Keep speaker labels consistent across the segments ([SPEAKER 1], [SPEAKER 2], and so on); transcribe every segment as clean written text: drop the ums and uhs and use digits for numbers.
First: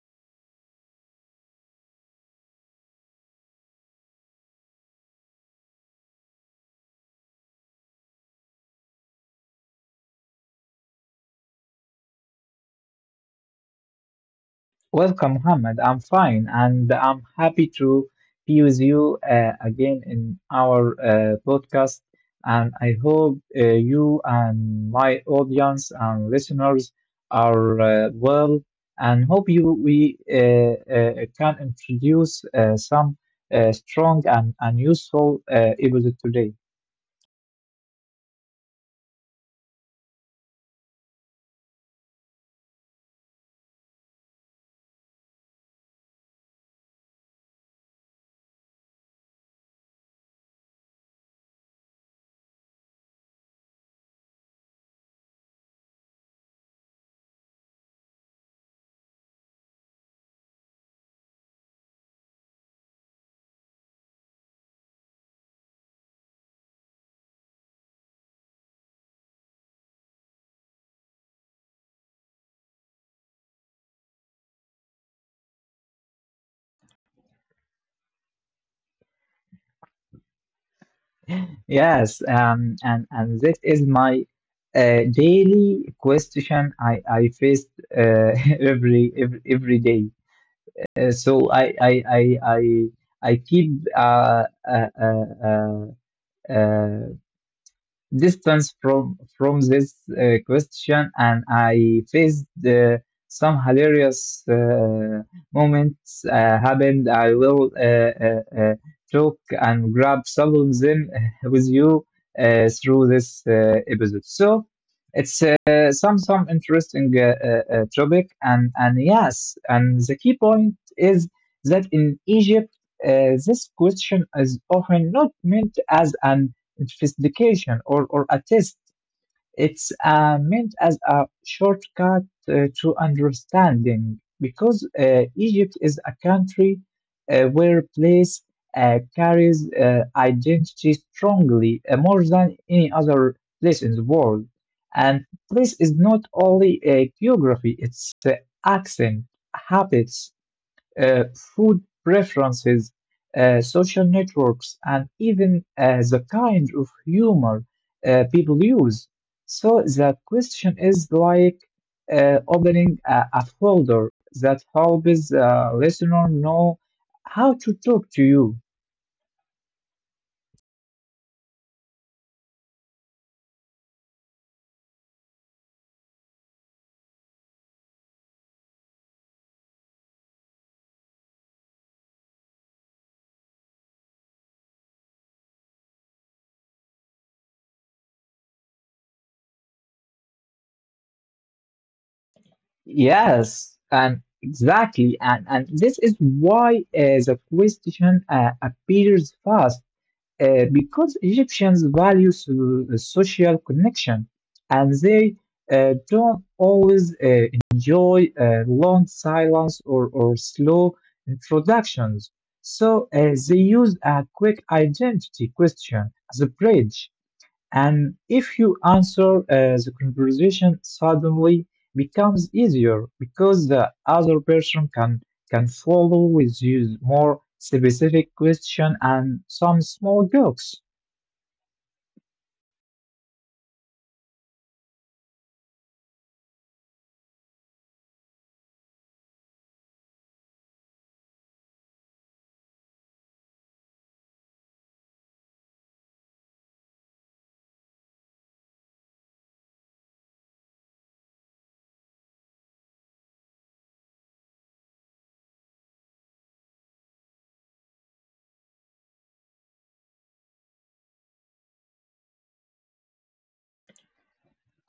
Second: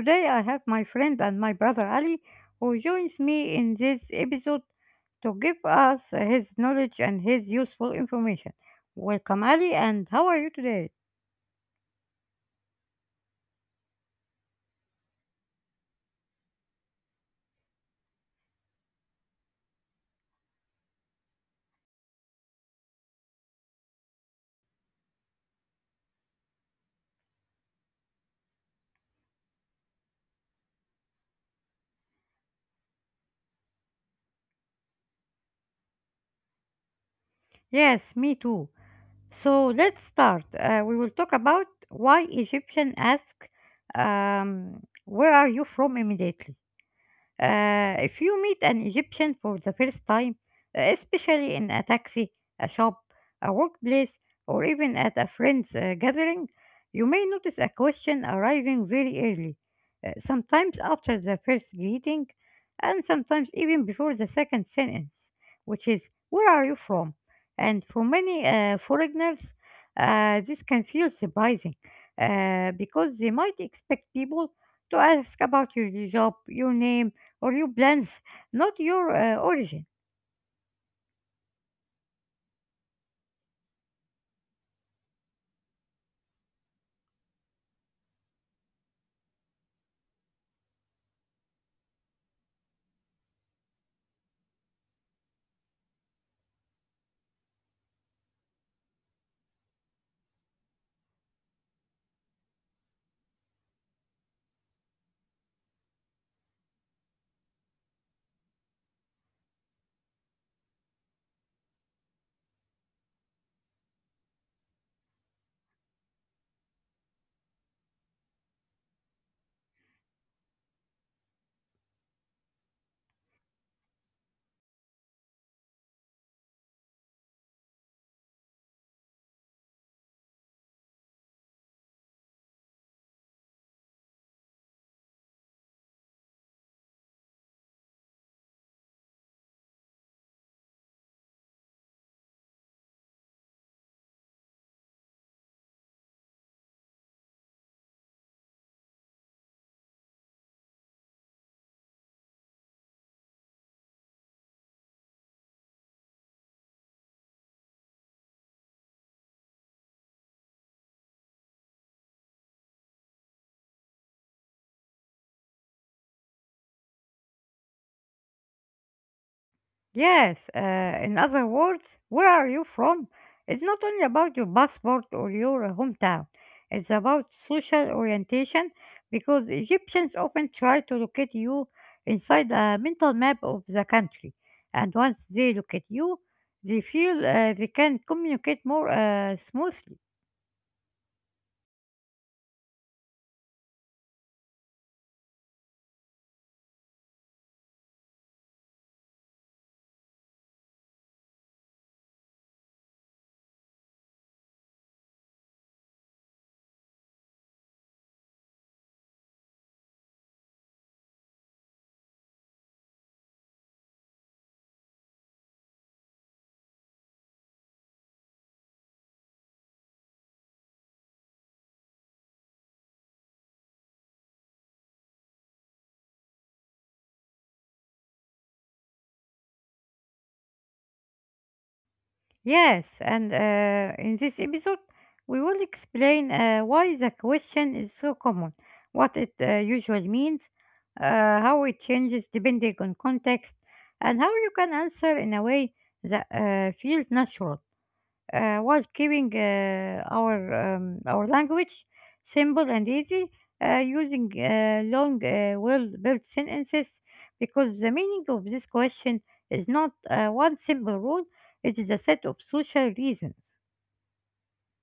[SPEAKER 1] today I have my friend and my brother Ali who joins me in this episode to give us his knowledge and his useful information. Welcome Ali and how are you today?
[SPEAKER 2] Welcome, Mohammed. I'm fine, and I'm happy to be with you again in our podcast. And I hope you and my audience and listeners are well, and hope you we can introduce some strong and useful episode today.
[SPEAKER 1] Yes, me too. So let's start. We will talk about why Egyptian ask where are you from immediately. If you meet an Egyptian for the first time, especially in a taxi, a shop, a workplace, or even at a friend's gathering, you may notice a question arriving very early, sometimes after the first greeting, and sometimes even before the second sentence, which is, where are you from? And for many foreigners, this can feel surprising because they might expect people to ask about your job, your name, or your plans, not your origin.
[SPEAKER 2] Yes, and this is my daily question I faced uh, every day. So I keep uh, uh, uh, uh, uh, distance from this question, and I faced some hilarious moments happened. I will talk and grab some of them with you through this episode. So it's some interesting topic. And yes, and the key point is that in Egypt this question is often not meant as an specification or a test. It's meant as a shortcut to understanding, because Egypt is a country where place carries identity strongly, more than any other place in the world. And place is not only a geography, it's the accent, habits, food preferences, social networks, and even the kind of humor people use. So that question is like opening a folder that helps the listener know how to talk to you.
[SPEAKER 1] Yes, in other words, where are you from? It's not only about your passport or your hometown, it's about social orientation because Egyptians often try to locate you inside a mental map of the country. And once they locate you, they feel they can communicate more smoothly.
[SPEAKER 2] Yes, and exactly, and this is why the question appears fast. Because Egyptians value social connection, and they don't always enjoy long silence or slow introductions. So they use a quick identity question as a bridge. And if you answer, the conversation suddenly becomes easier because the other person can follow with you more specific question and some small jokes.
[SPEAKER 1] Yes, and in this episode, we will explain why the question is so common, what it usually means, how it changes depending on context, and how you can answer in a way that feels natural while keeping our language simple and easy, using long, well-built sentences, because the meaning of this question is not one simple rule; it is a set of social reasons.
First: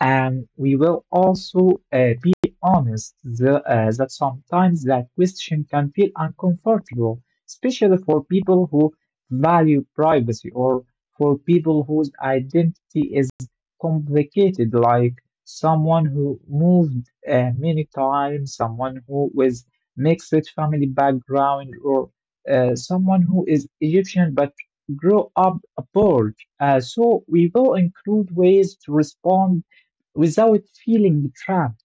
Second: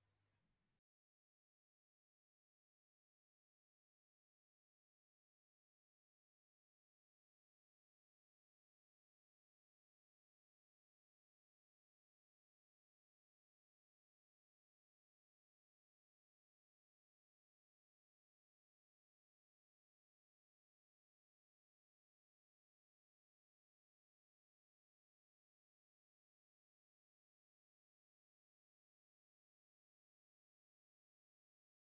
[SPEAKER 2] And we will also be honest that sometimes that question can feel uncomfortable, especially for people who value privacy, or for people whose identity is complicated, like someone who moved many times, someone who with mixed family background, or someone who is Egyptian but grow up abroad. So we will include ways to respond without feeling trapped.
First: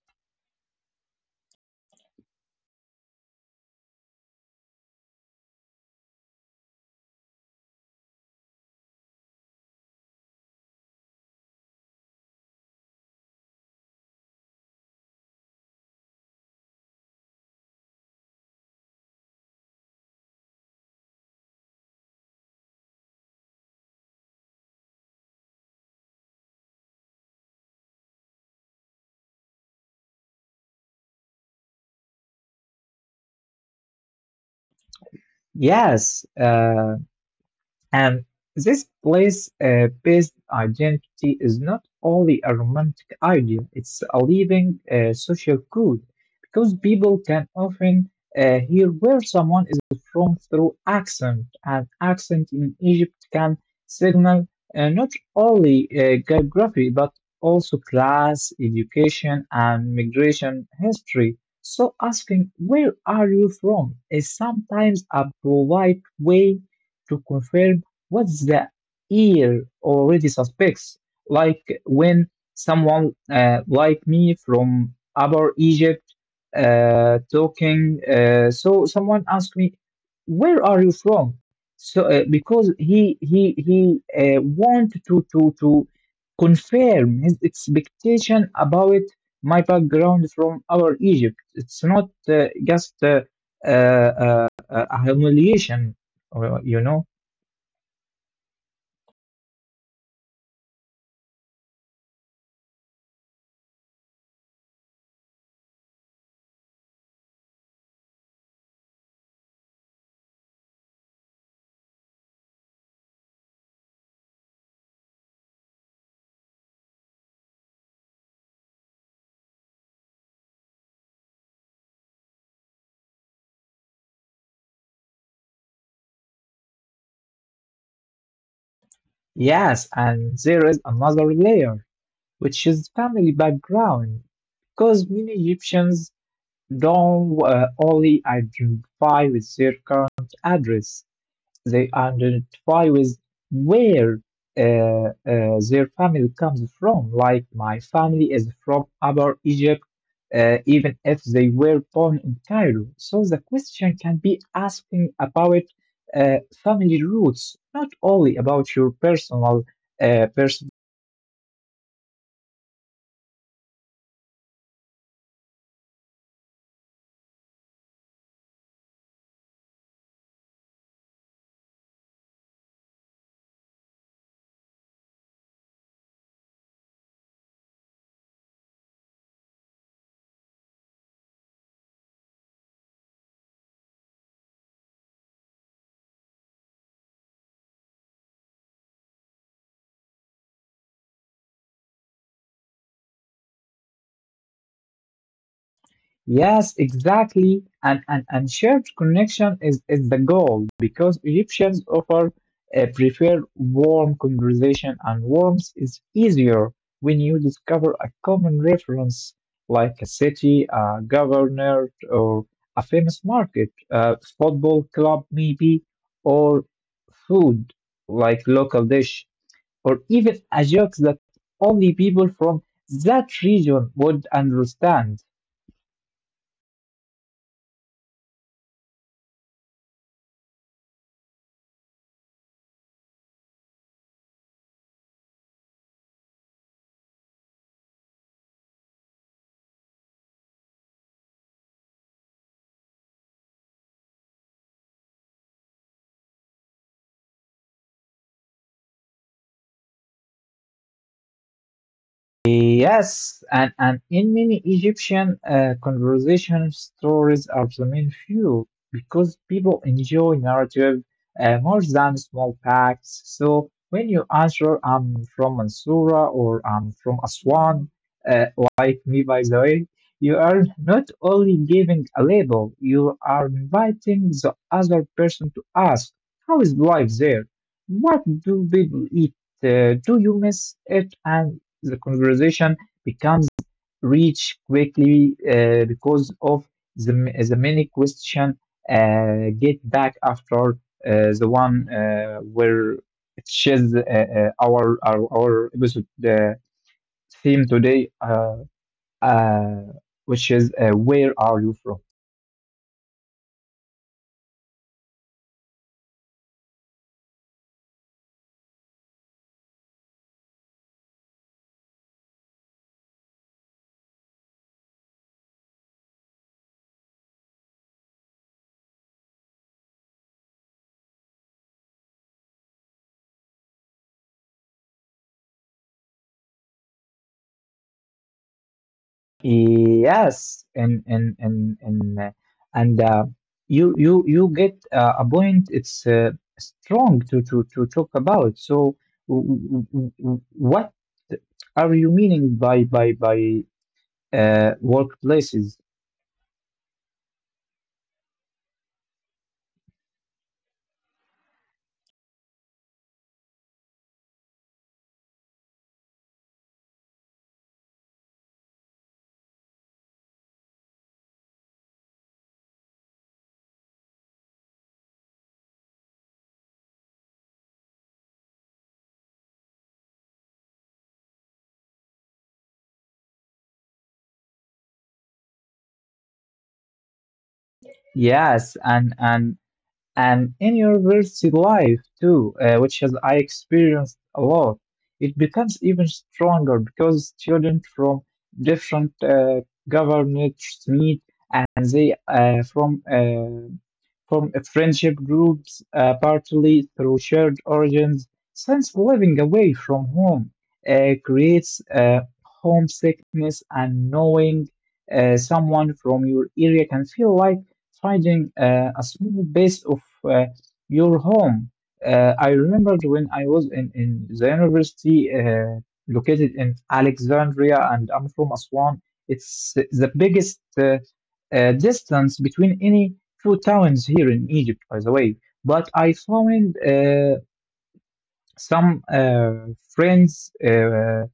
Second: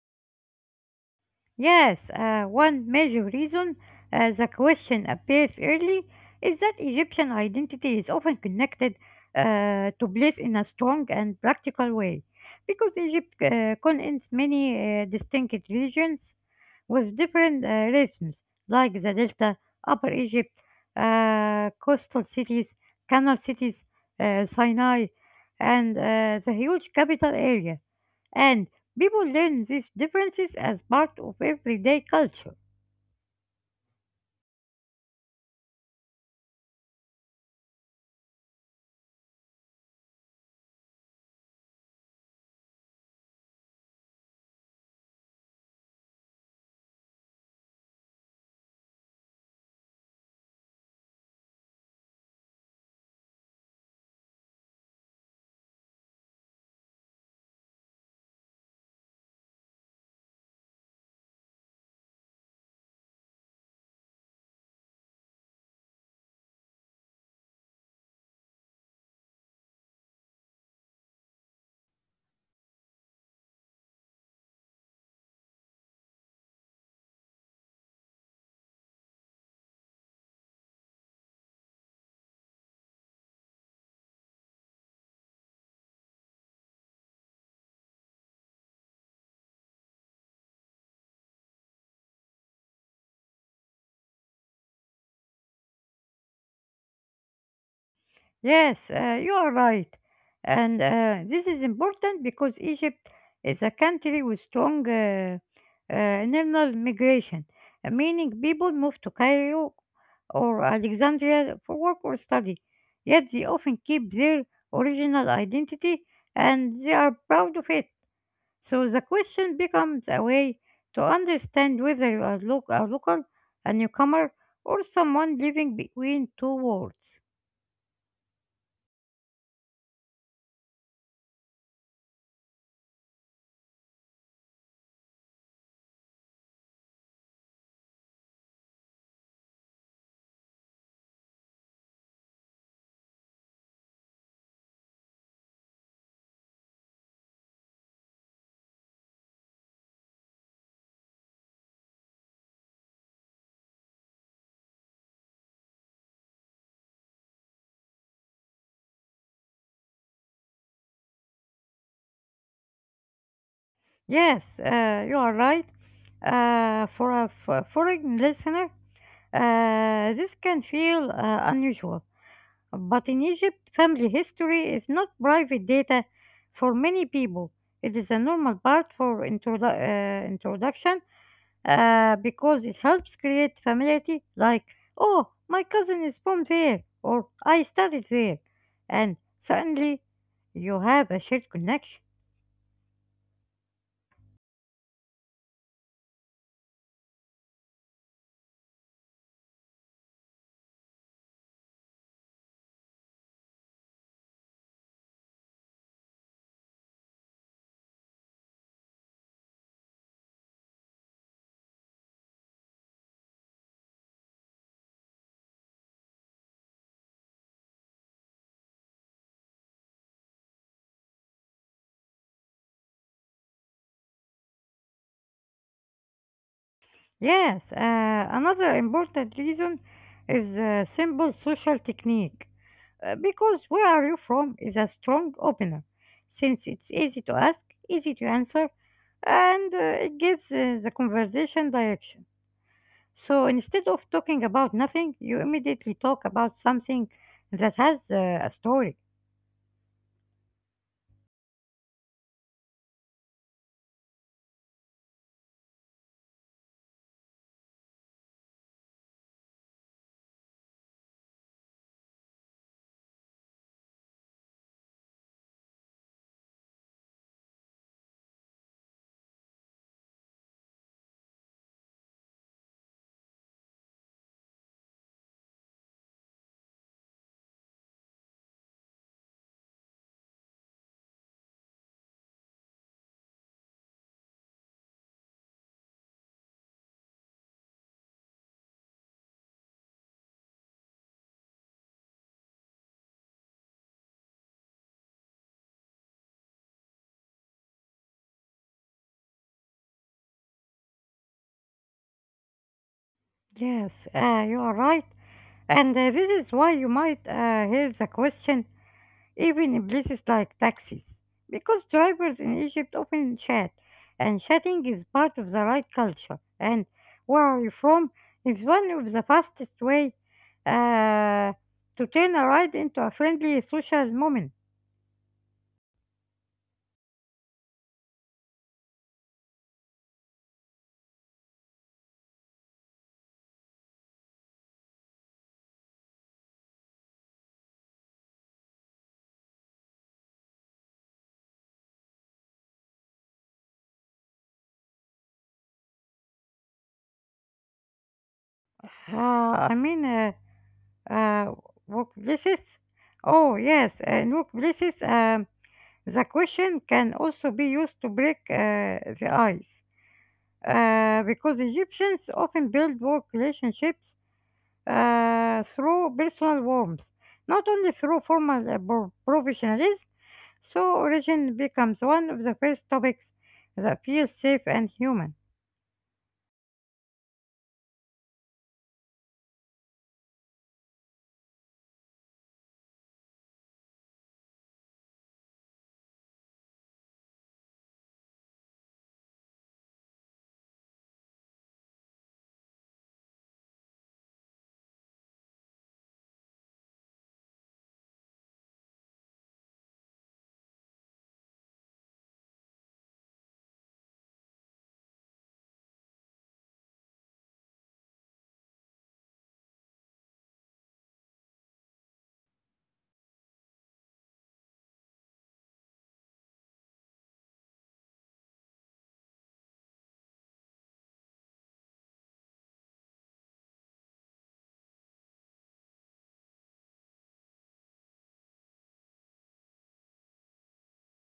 [SPEAKER 1] Yes, one major reason the question appears early is that Egyptian identity is often connected to place in a strong and practical way. Because Egypt contains many distinct regions with different rhythms, like the Delta, Upper Egypt, coastal cities, canal cities, Sinai, and the huge capital area and people learn these differences as part of everyday culture.
[SPEAKER 2] Yes, and this place based identity is not only a romantic idea, it's a living social code, because people can often hear where someone is from through accent, and accent in Egypt can signal not only geography but also class, education, and migration history. So asking where are you from is sometimes a polite way to confirm what the ear already suspects, like when someone like me from Upper Egypt talking. So someone asked me, "Where are you from?" So because he wanted to to confirm his expectation about my background from our Egypt. It's not just uh, uh, a humiliation, you know.
[SPEAKER 1] Yes, you are right. And this is important because Egypt is a country with strong internal migration, meaning people move to Cairo or Alexandria for work or study. Yet they often keep their original identity and they are proud of it. So the question becomes a way to understand whether you are a local, a newcomer, or someone living between two worlds.
[SPEAKER 2] Yes, and there is another layer, which is family background, because many Egyptians don't only identify with their current address. They identify with where uh, uh, their family comes from. Like my family is from Upper Egypt, even if they were born in Cairo. So the question can be asking about uh, family roots, not only about your personal personal.
[SPEAKER 1] Yes, you are right. For a foreign listener, this can feel unusual, but in Egypt, family history is not private data for many people. It is a normal part for introduction because it helps create familiarity, like, oh, my cousin is from there, or I studied there, and suddenly you have a shared connection.
[SPEAKER 2] Yes, exactly. And shared connection is the goal, because Egyptians offer prefer warm conversation, and warmth is easier when you discover a common reference like a city, a governor, or a famous market, a football club maybe, or food like local dish, or even a joke that only people from that region would understand.
[SPEAKER 1] Yes, another important reason is simple social technique. Because where are you from is a strong opener, since it's easy to ask, easy to answer, and it gives the conversation direction. So instead of talking about nothing, you immediately talk about something that has a story.
[SPEAKER 2] Yes, and in many Egyptian conversation, stories are the main fuel because people enjoy narrative more than small facts. So when you answer, I'm from Mansoura or I'm from Aswan, uh, like me by the way, you are not only giving a label, you are inviting the other person to ask, how is life there? What do people eat? Do you miss it? And the conversation becomes rich quickly because of the, the many question get back after the one where it shares our episode theme today, uh, which is where are you from?
[SPEAKER 1] Yes, you are right. And this is why you might hear the question even in places like taxis, because drivers in Egypt often chat, and chatting is part of the right culture. And where are you from is one of the fastest way uh, to turn a ride into a friendly social moment.
[SPEAKER 2] Yes, and you get a point. It's strong to to talk about. So what are you meaning by by workplaces?
[SPEAKER 1] Uh, I mean, uh, workplaces. Oh yes, in workplaces, the question can also be used to break the ice. Because Egyptians often build work relationships through personal warmth, not only through formal professionalism. So origin becomes one of the first topics that feels safe and human.
[SPEAKER 2] Yes, and in your university life too, which has I experienced a lot. It becomes even stronger because students from different governments meet, and they from friendship groups, partly through shared origins. Since living away from home creates homesickness, and knowing someone from your area can feel like finding a small base of your home. I remembered when I was in the university located in Alexandria, and I'm from Aswan. It's the biggest distance between any two towns here in Egypt, by the way. But I found some friends.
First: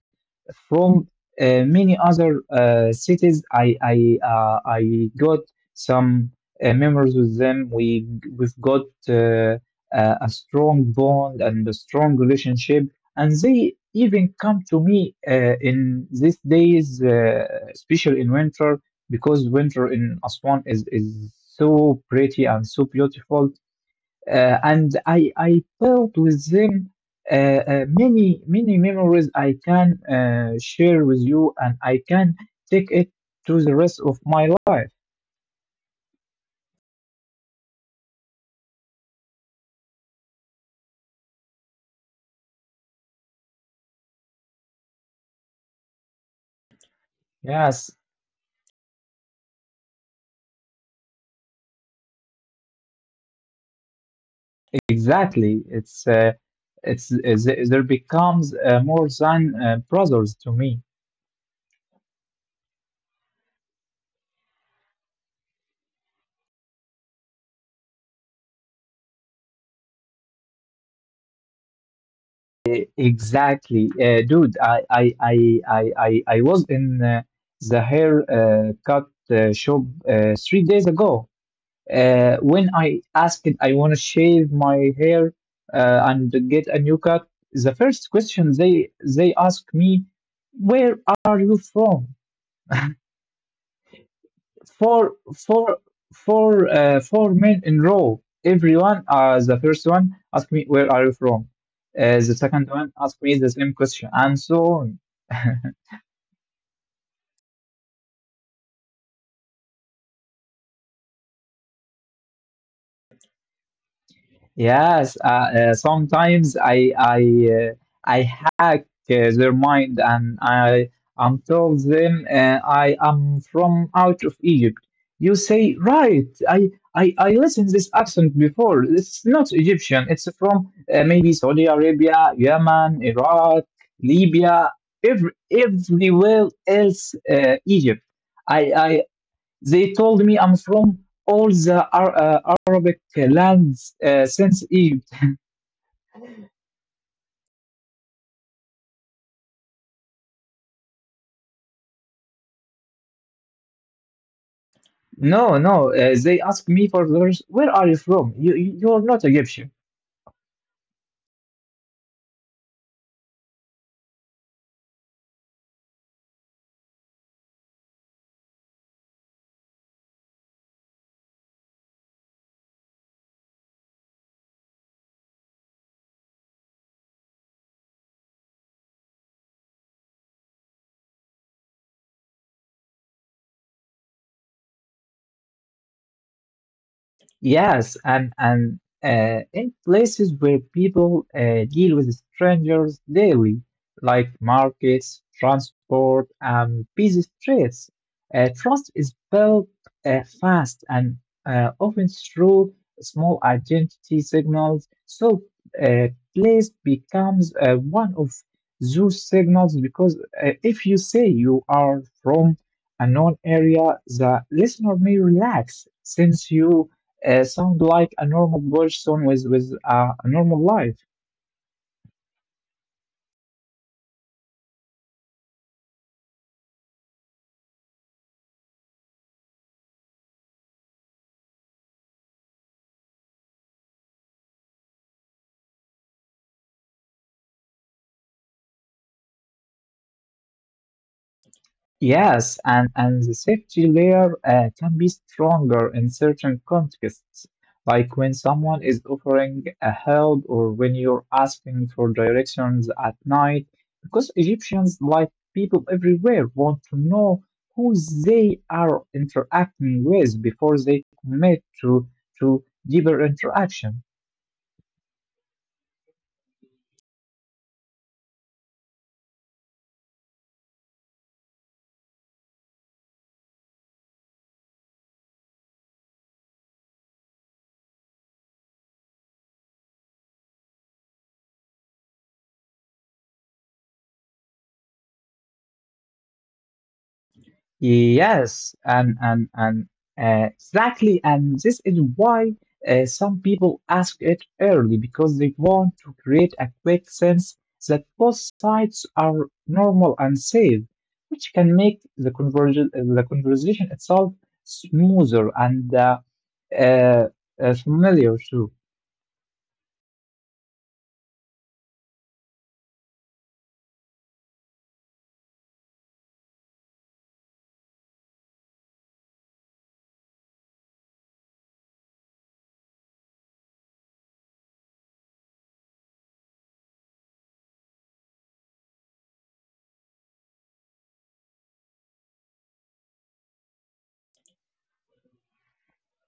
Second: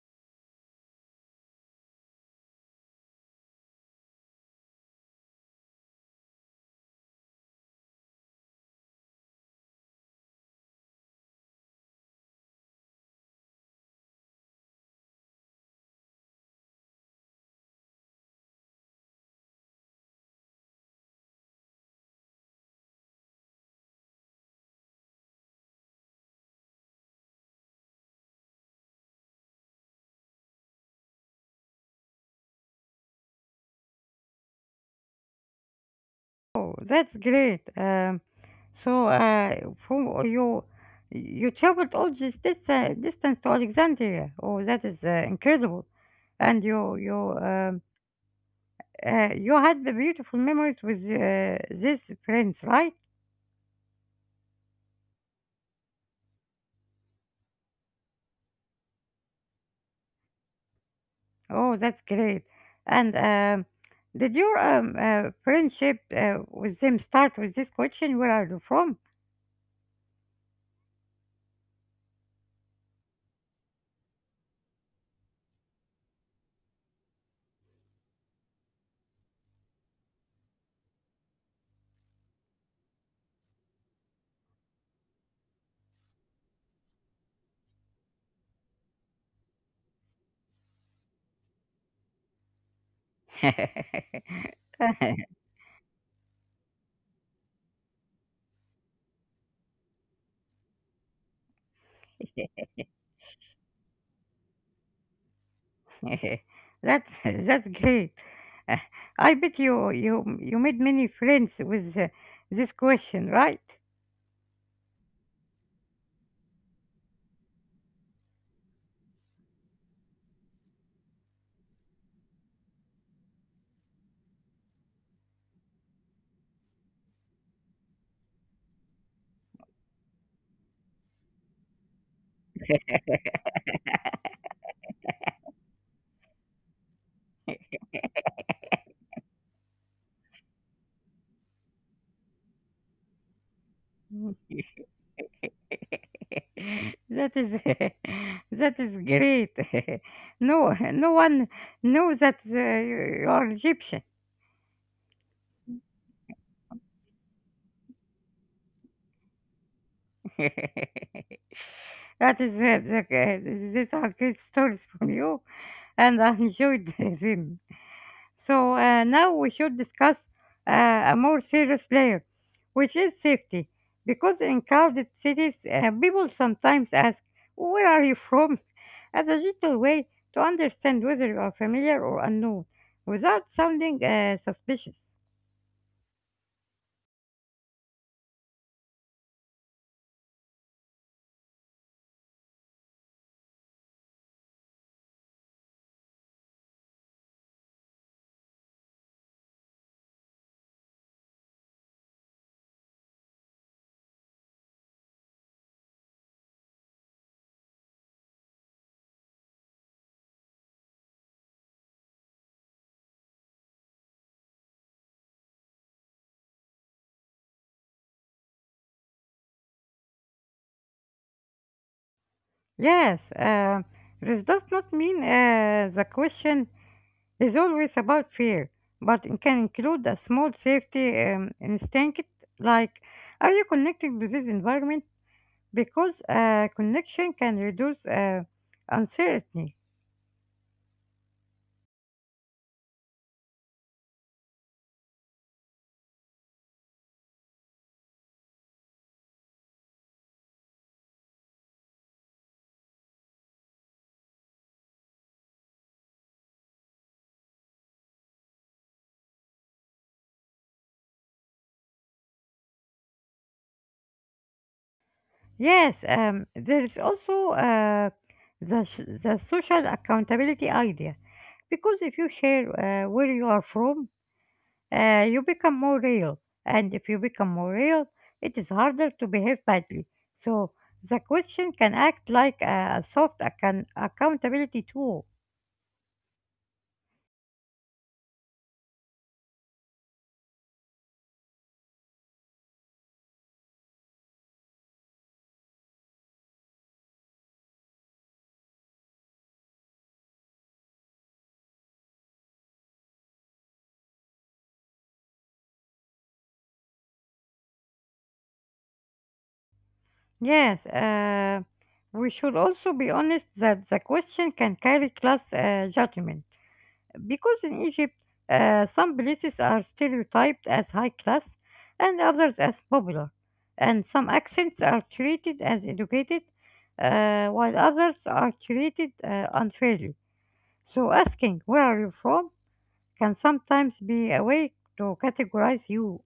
[SPEAKER 2] From many other cities. I got some memories with them. We've got a strong bond and a strong relationship, and they even come to me in these days, especially in winter, because winter in Aswan is so pretty and so beautiful. And I built with them many, many memories I can share with you, and I can take it to the rest of my life.
[SPEAKER 1] Oh, that's great. So from you, you traveled all this distance to Alexandria. Oh, that is incredible. And you you um,
[SPEAKER 2] Yes,
[SPEAKER 1] uh, you had the beautiful memories with these friends, right?
[SPEAKER 2] exactly. They there becomes more than brothers to me.
[SPEAKER 1] Oh, that's great. And did your friendship with them start with this question, where are you from?
[SPEAKER 2] E- Exactly, dude. I I I was in the hair cut shop three days ago. When I asked, I want to shave my hair and get a new cut. The first question they ask me, "Where are you from?" four four four four men in row. Everyone, the first one asked me, "Where are you from?" The second one asked me the same question, and so on.
[SPEAKER 1] That that's great. Uh, I bet you made many friends with this question, right?
[SPEAKER 2] Yes, sometimes I hack their mind, and I I'm told them I am from out of Egypt. You say right. I listened this accent before. It's not Egyptian. It's from maybe Saudi Arabia, Yemen, Iraq, Libya, everywhere else, Egypt. I they told me I'm from all the Arabic lands since Egypt.
[SPEAKER 1] That is that is great. No, no one knows that you you are Egyptian.
[SPEAKER 2] No, no. They asked me for the where are you from? You're not Egyptian.
[SPEAKER 1] That is it, okay. These are great stories from you, and I enjoyed them. So now we should discuss a more serious layer, which is safety. Because in crowded cities, people sometimes ask, where are you from? as a gentle way to understand whether you are familiar or unknown without sounding suspicious.
[SPEAKER 2] Yes, and in places where people deal with strangers daily, like markets, transport, and busy streets, trust is built fast, and often through small identity signals. So, uh, place becomes one of those signals because if you say you are from a known area, the listener may relax, since you sound like a normal person with a normal life.
[SPEAKER 1] Yes, this does not mean the question it's always about fear, but it can include a small safety instinct like, are you connected to this environment? Because connection can reduce uncertainty.
[SPEAKER 2] Yes, and the safety layer can be stronger in certain contexts, like when someone is offering a help or when you're asking for directions at night, because Egyptians, like people everywhere, want to know who they are interacting with before they commit to deeper interaction.
[SPEAKER 1] Yes, there is also the social accountability idea. Because if you share where you are from, you become more real. And if you become more real, it is harder to behave badly. So the question can act like a soft accountability tool.
[SPEAKER 2] Yes, and exactly, and this is why some people ask it early because they want to create a quick sense that both sides are normal and safe, which can make the conversation itself smoother and uh, familiar too.
[SPEAKER 1] Yes, we should also be honest that the question can carry class judgment. Because in Egypt, some places are stereotyped as high class and others as popular. And some accents are treated as educated, while others are treated unfairly. So asking where are you from can sometimes be a way to categorize you.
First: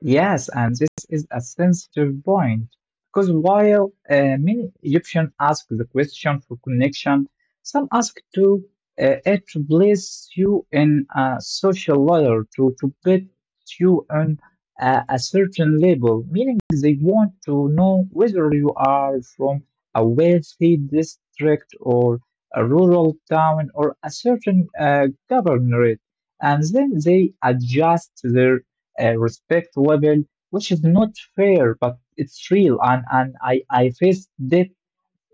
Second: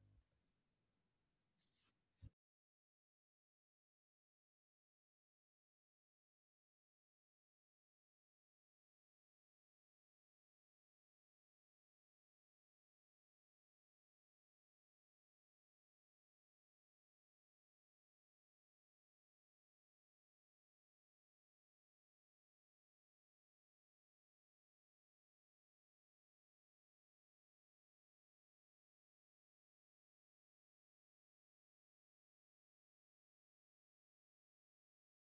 [SPEAKER 2] Yes, and this is a sensitive point, because while many Egyptians ask the question for connection, some ask to it to place you in a social ladder, to put you on a certain level, meaning they want to know whether you are from a wealthy district or a rural town or a certain governorate, and then they adjust their respect level, which is not fair, but it's real. And I faced that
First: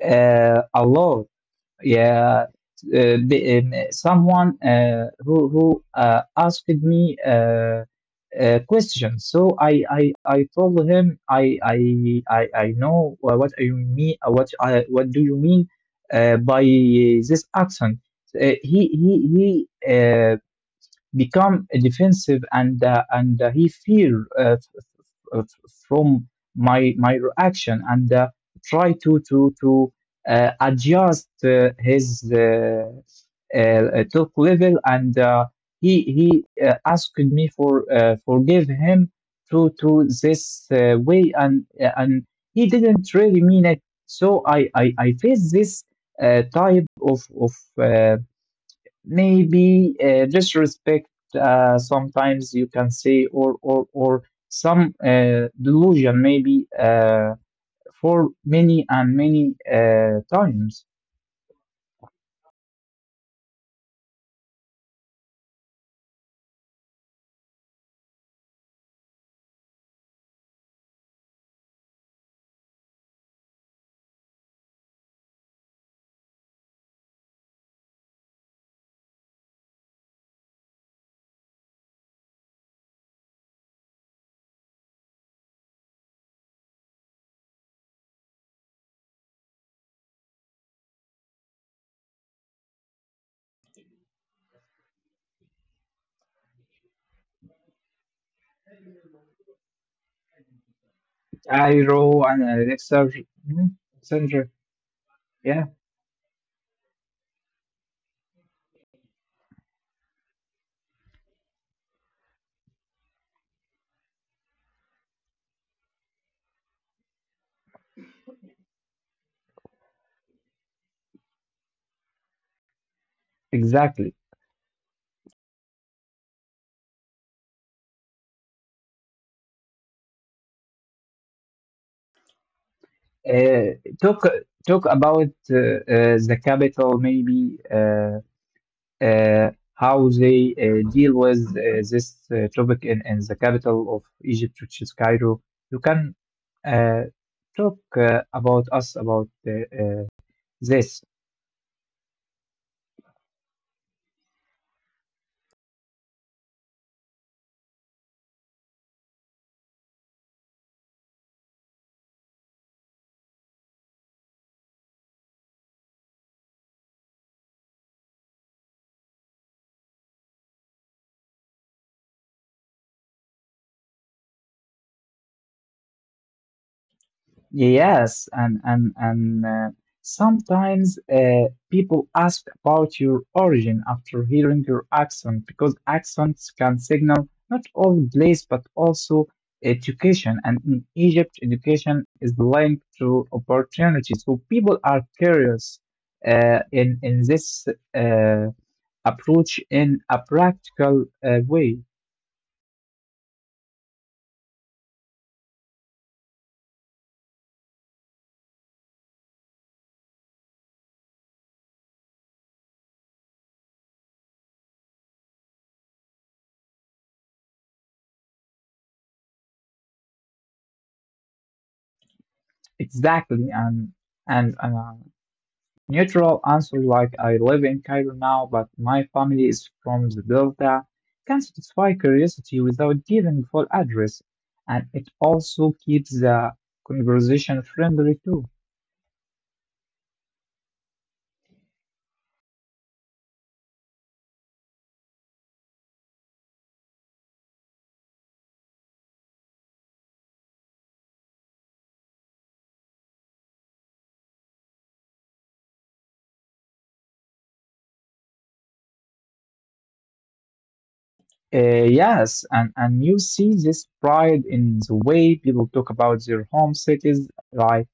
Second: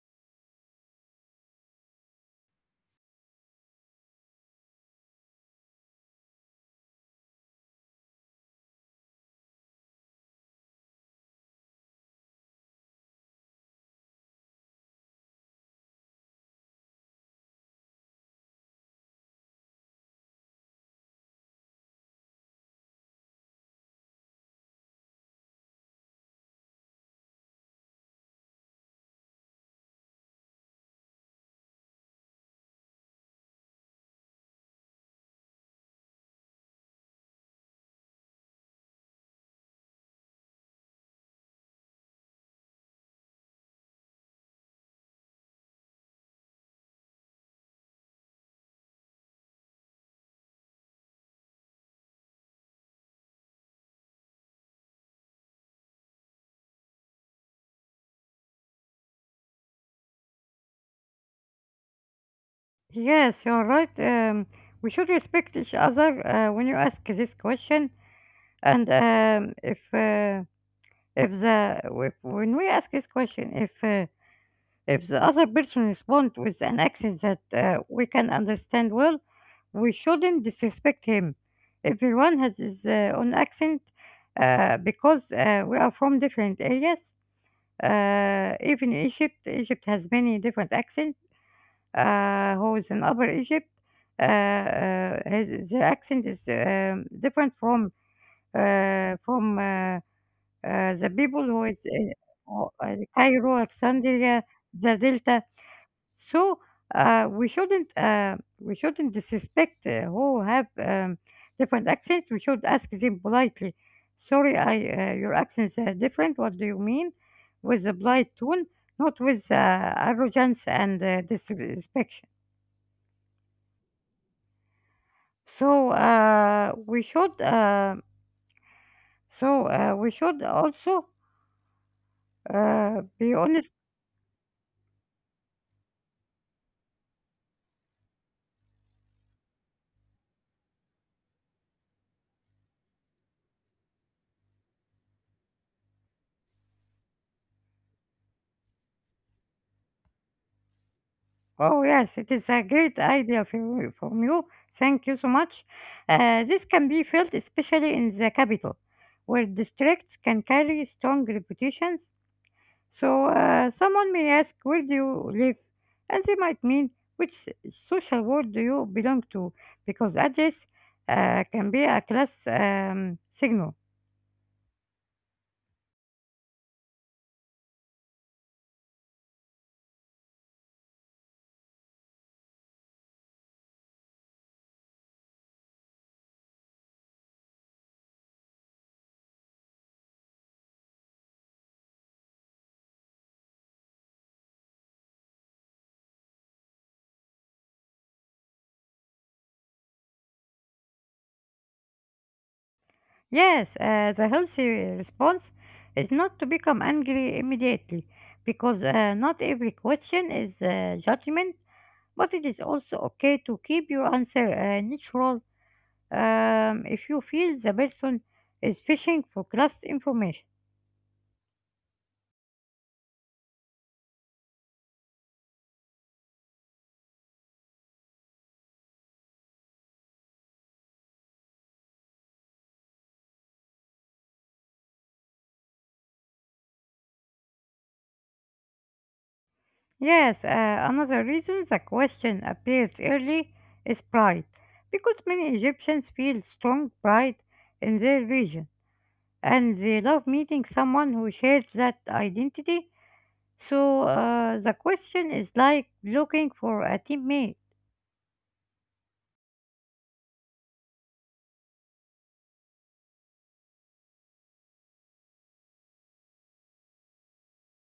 [SPEAKER 2] a lot. Yeah. Someone who asked me questions. So I told him I know what I mean. What I, what do you mean by this accent? He he he. Become defensive and he fear from my reaction and try to adjust his talk level and he asked me for forgive him to this way, and he didn't really mean it. So I face this type of uh, maybe disrespect, sometimes you can say, or some delusion maybe, for many and many times.
[SPEAKER 1] Yes, you're right. We should respect each other when you ask this question. And if the if, when we ask this question, if the other person responds with an accent that we can understand well, we shouldn't disrespect him. Everyone has his own accent because we are from different areas. Even Egypt, Egypt has many different accent. Who is in Upper Egypt? The accent is different from uh, from uh, the people who is
[SPEAKER 2] Iro
[SPEAKER 1] in
[SPEAKER 2] and
[SPEAKER 1] uh,
[SPEAKER 2] Alexa.
[SPEAKER 1] Cairo,
[SPEAKER 2] Mhm. Sandra.
[SPEAKER 1] Alexandria, the Delta.
[SPEAKER 2] Yeah.
[SPEAKER 1] So we shouldn't disrespect who have different accents. We should ask them politely. Sorry, I your accents are different. What do you mean? With a polite tone, not with arrogance and disrespect.
[SPEAKER 2] Exactly.
[SPEAKER 1] So uh, we should uh, so we should also be
[SPEAKER 2] uh,
[SPEAKER 1] honest.
[SPEAKER 2] talk talk about the capital maybe. How they deal with this topic in the capital of Egypt, which is Cairo. You can uh, talk about us about this.
[SPEAKER 1] Oh, yes, it is a great idea from you. From you. Thank you so much. This can be felt especially in the capital, where districts can carry strong reputations. So someone may ask, where do you live? And they might mean, which social world do you belong to? Because address can be a class signal.
[SPEAKER 2] Yes, and sometimes, people ask about your origin after hearing your accent, because accents can signal not only place but also education. And in Egypt, education is linked to opportunity, so people are curious in this uh, approach in a practical way.
[SPEAKER 1] Yes, the healthy response is not to become angry immediately because not every question is judgment, but it is also okay to keep your answer neutral if you feel the person is fishing for cross information.
[SPEAKER 2] Exactly, and neutral answer, like "I live in Cairo now, but my family is from the Delta," can satisfy curiosity without giving full address, and it also keeps the conversation friendly too.
[SPEAKER 1] Yes, another reason the question appears early is pride because many Egyptians feel strong pride in their region and they love meeting someone who shares that identity. So the question is like looking for a teammate.
[SPEAKER 2] Uh, yes, and you see this pride in the way people talk about their home cities, like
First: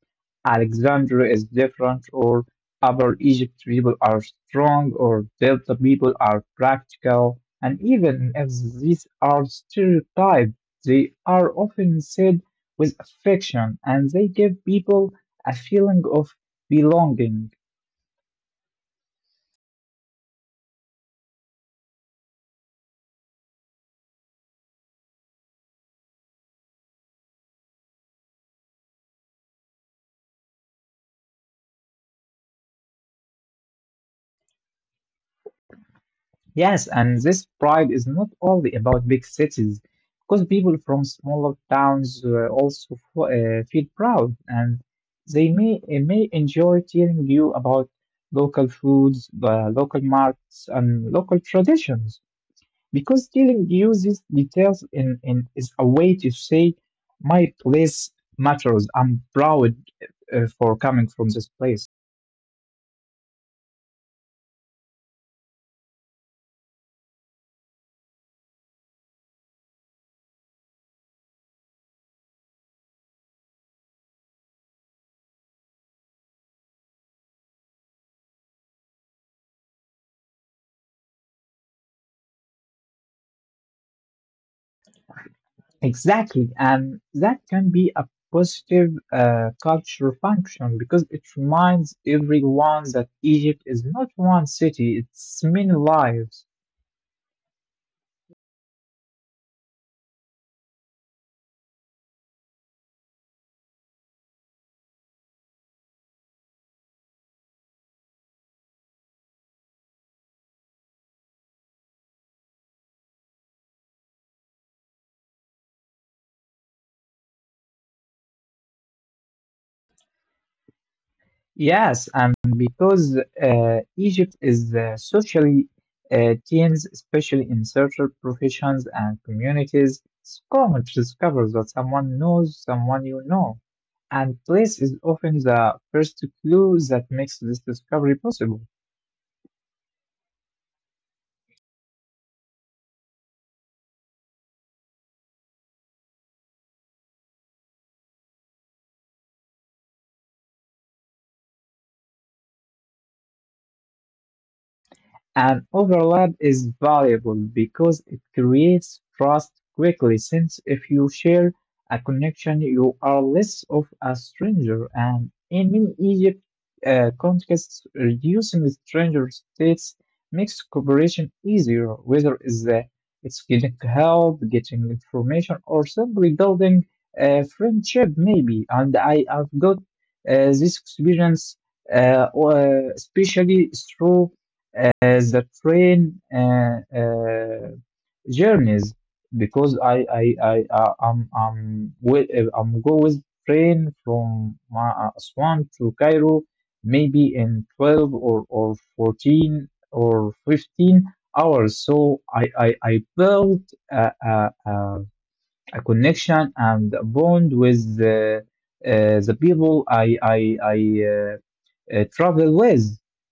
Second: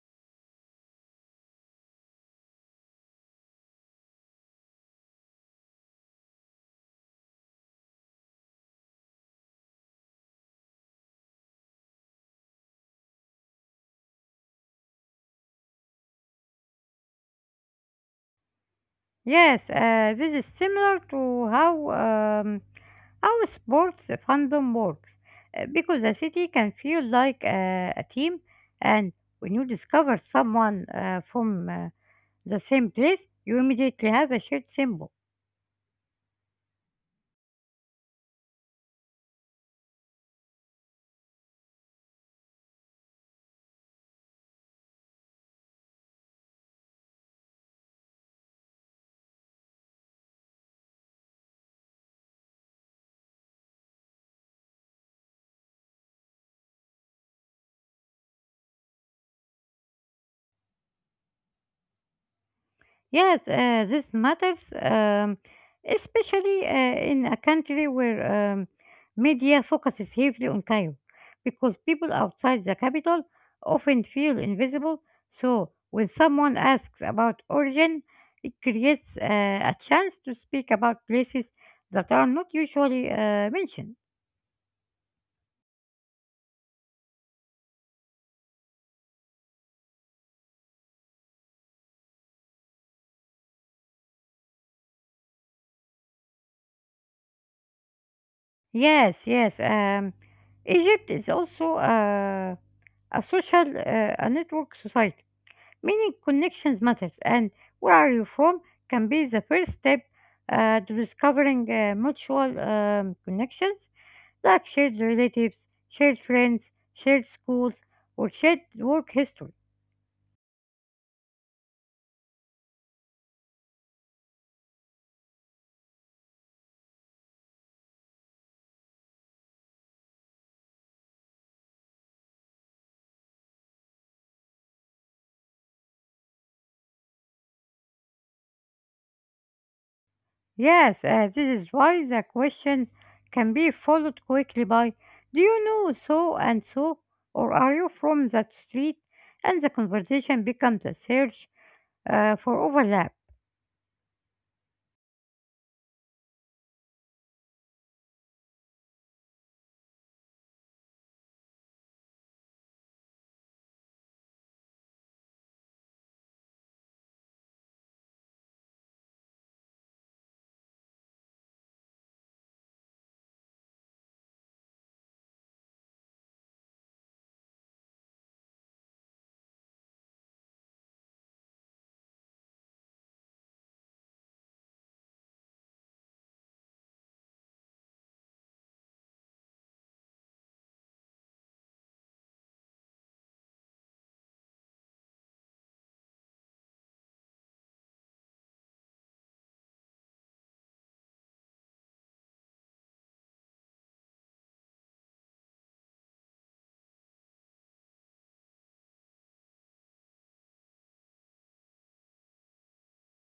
[SPEAKER 2] "Alexandria is different," or "Upper Egypt people are strong," or "Delta people are practical." And even if these are stereotypes, they are often said with affection, and they give people a feeling of belonging.
[SPEAKER 1] Yes, this is similar to um, how sports fandom works, because a city can feel like a team, and when you discover someone from the same place, you immediately have a shared symbol.
[SPEAKER 2] Yes, and this pride is not only about big cities, because people from smaller towns also feel proud, and they may enjoy telling you about local foods, local markets, and local traditions. Because telling you these details is a way to say, "My place matters. I'm proud for coming from this place."
[SPEAKER 1] Yes, this matters, especially in a country where media focuses heavily on Cairo, because people outside the capital often feel invisible. So, when someone asks about origin, it creates a chance to speak about places that are not usually mentioned.
[SPEAKER 2] Exactly, and that can be a positive culture function, because it reminds everyone that Egypt is not one city, it's many lives.
[SPEAKER 1] Yes, yes. Egypt is also a social, a network society meaning connections matter, and where are you from can be the first step to discovering mutual connections like shared relatives, shared friends, shared schools, or shared work history.
[SPEAKER 2] Yes, and because Egypt is socially teams, especially in certain professions and communities, it's common to discover that someone knows someone you know, and place is often the first clue that makes this discovery possible.
[SPEAKER 1] Yes, this is why the question can be followed quickly by, do you know so and so? Or are you from that street? And the conversation becomes a search for overlap.
[SPEAKER 2] An overlap is valuable because it creates trust quickly, since if you share a connection, you are less of a stranger. And in many Egypt contexts, reducing stranger states makes cooperation easier, whether it's getting help, getting information, or simply building a friendship, maybe. And I have got this experience, especially through as the train journeys, because I'm go with train from Aswan to Cairo maybe in 12 or 14 or 15 hours. So I built a, a, a a connection and a bond with uh, the people I travel with.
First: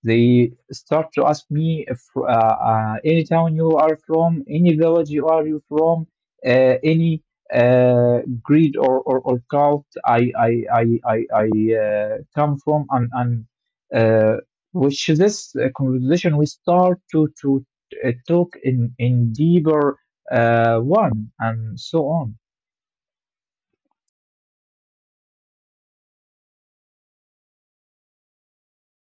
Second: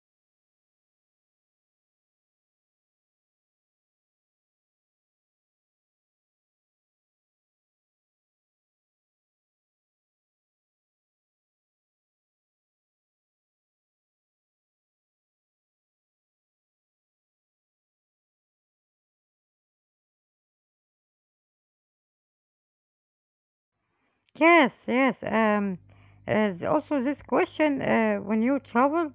[SPEAKER 2] They start to ask me, if, "Any town you are from, any village you are you from, uh, any greed, or cult I come from?" And and uh, which this conversation, we start to talk in deeper one, and so on.
[SPEAKER 1] Yes, yes. Also, this question, when you travel,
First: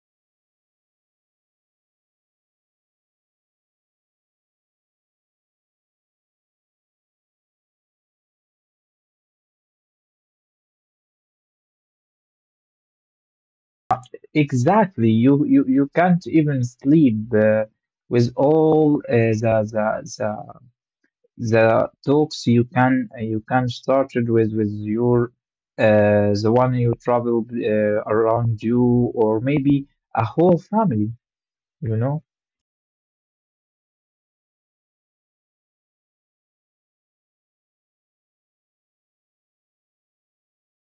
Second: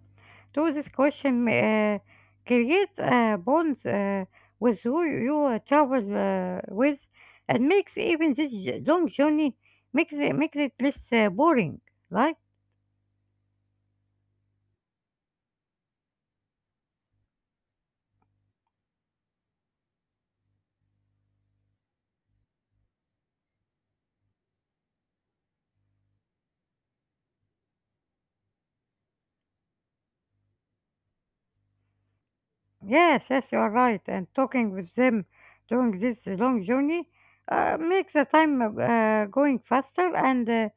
[SPEAKER 1] do this question create bonds with who you travel with, and makes even this long journey makes it less boring, right?
[SPEAKER 2] Exactly. You can't even sleep with all the talks you can, you can started with your, the one you traveled around you, or maybe a whole family. You know.
[SPEAKER 1] Yes, yes, you are right. And talking with them during this long journey makes the time going faster, and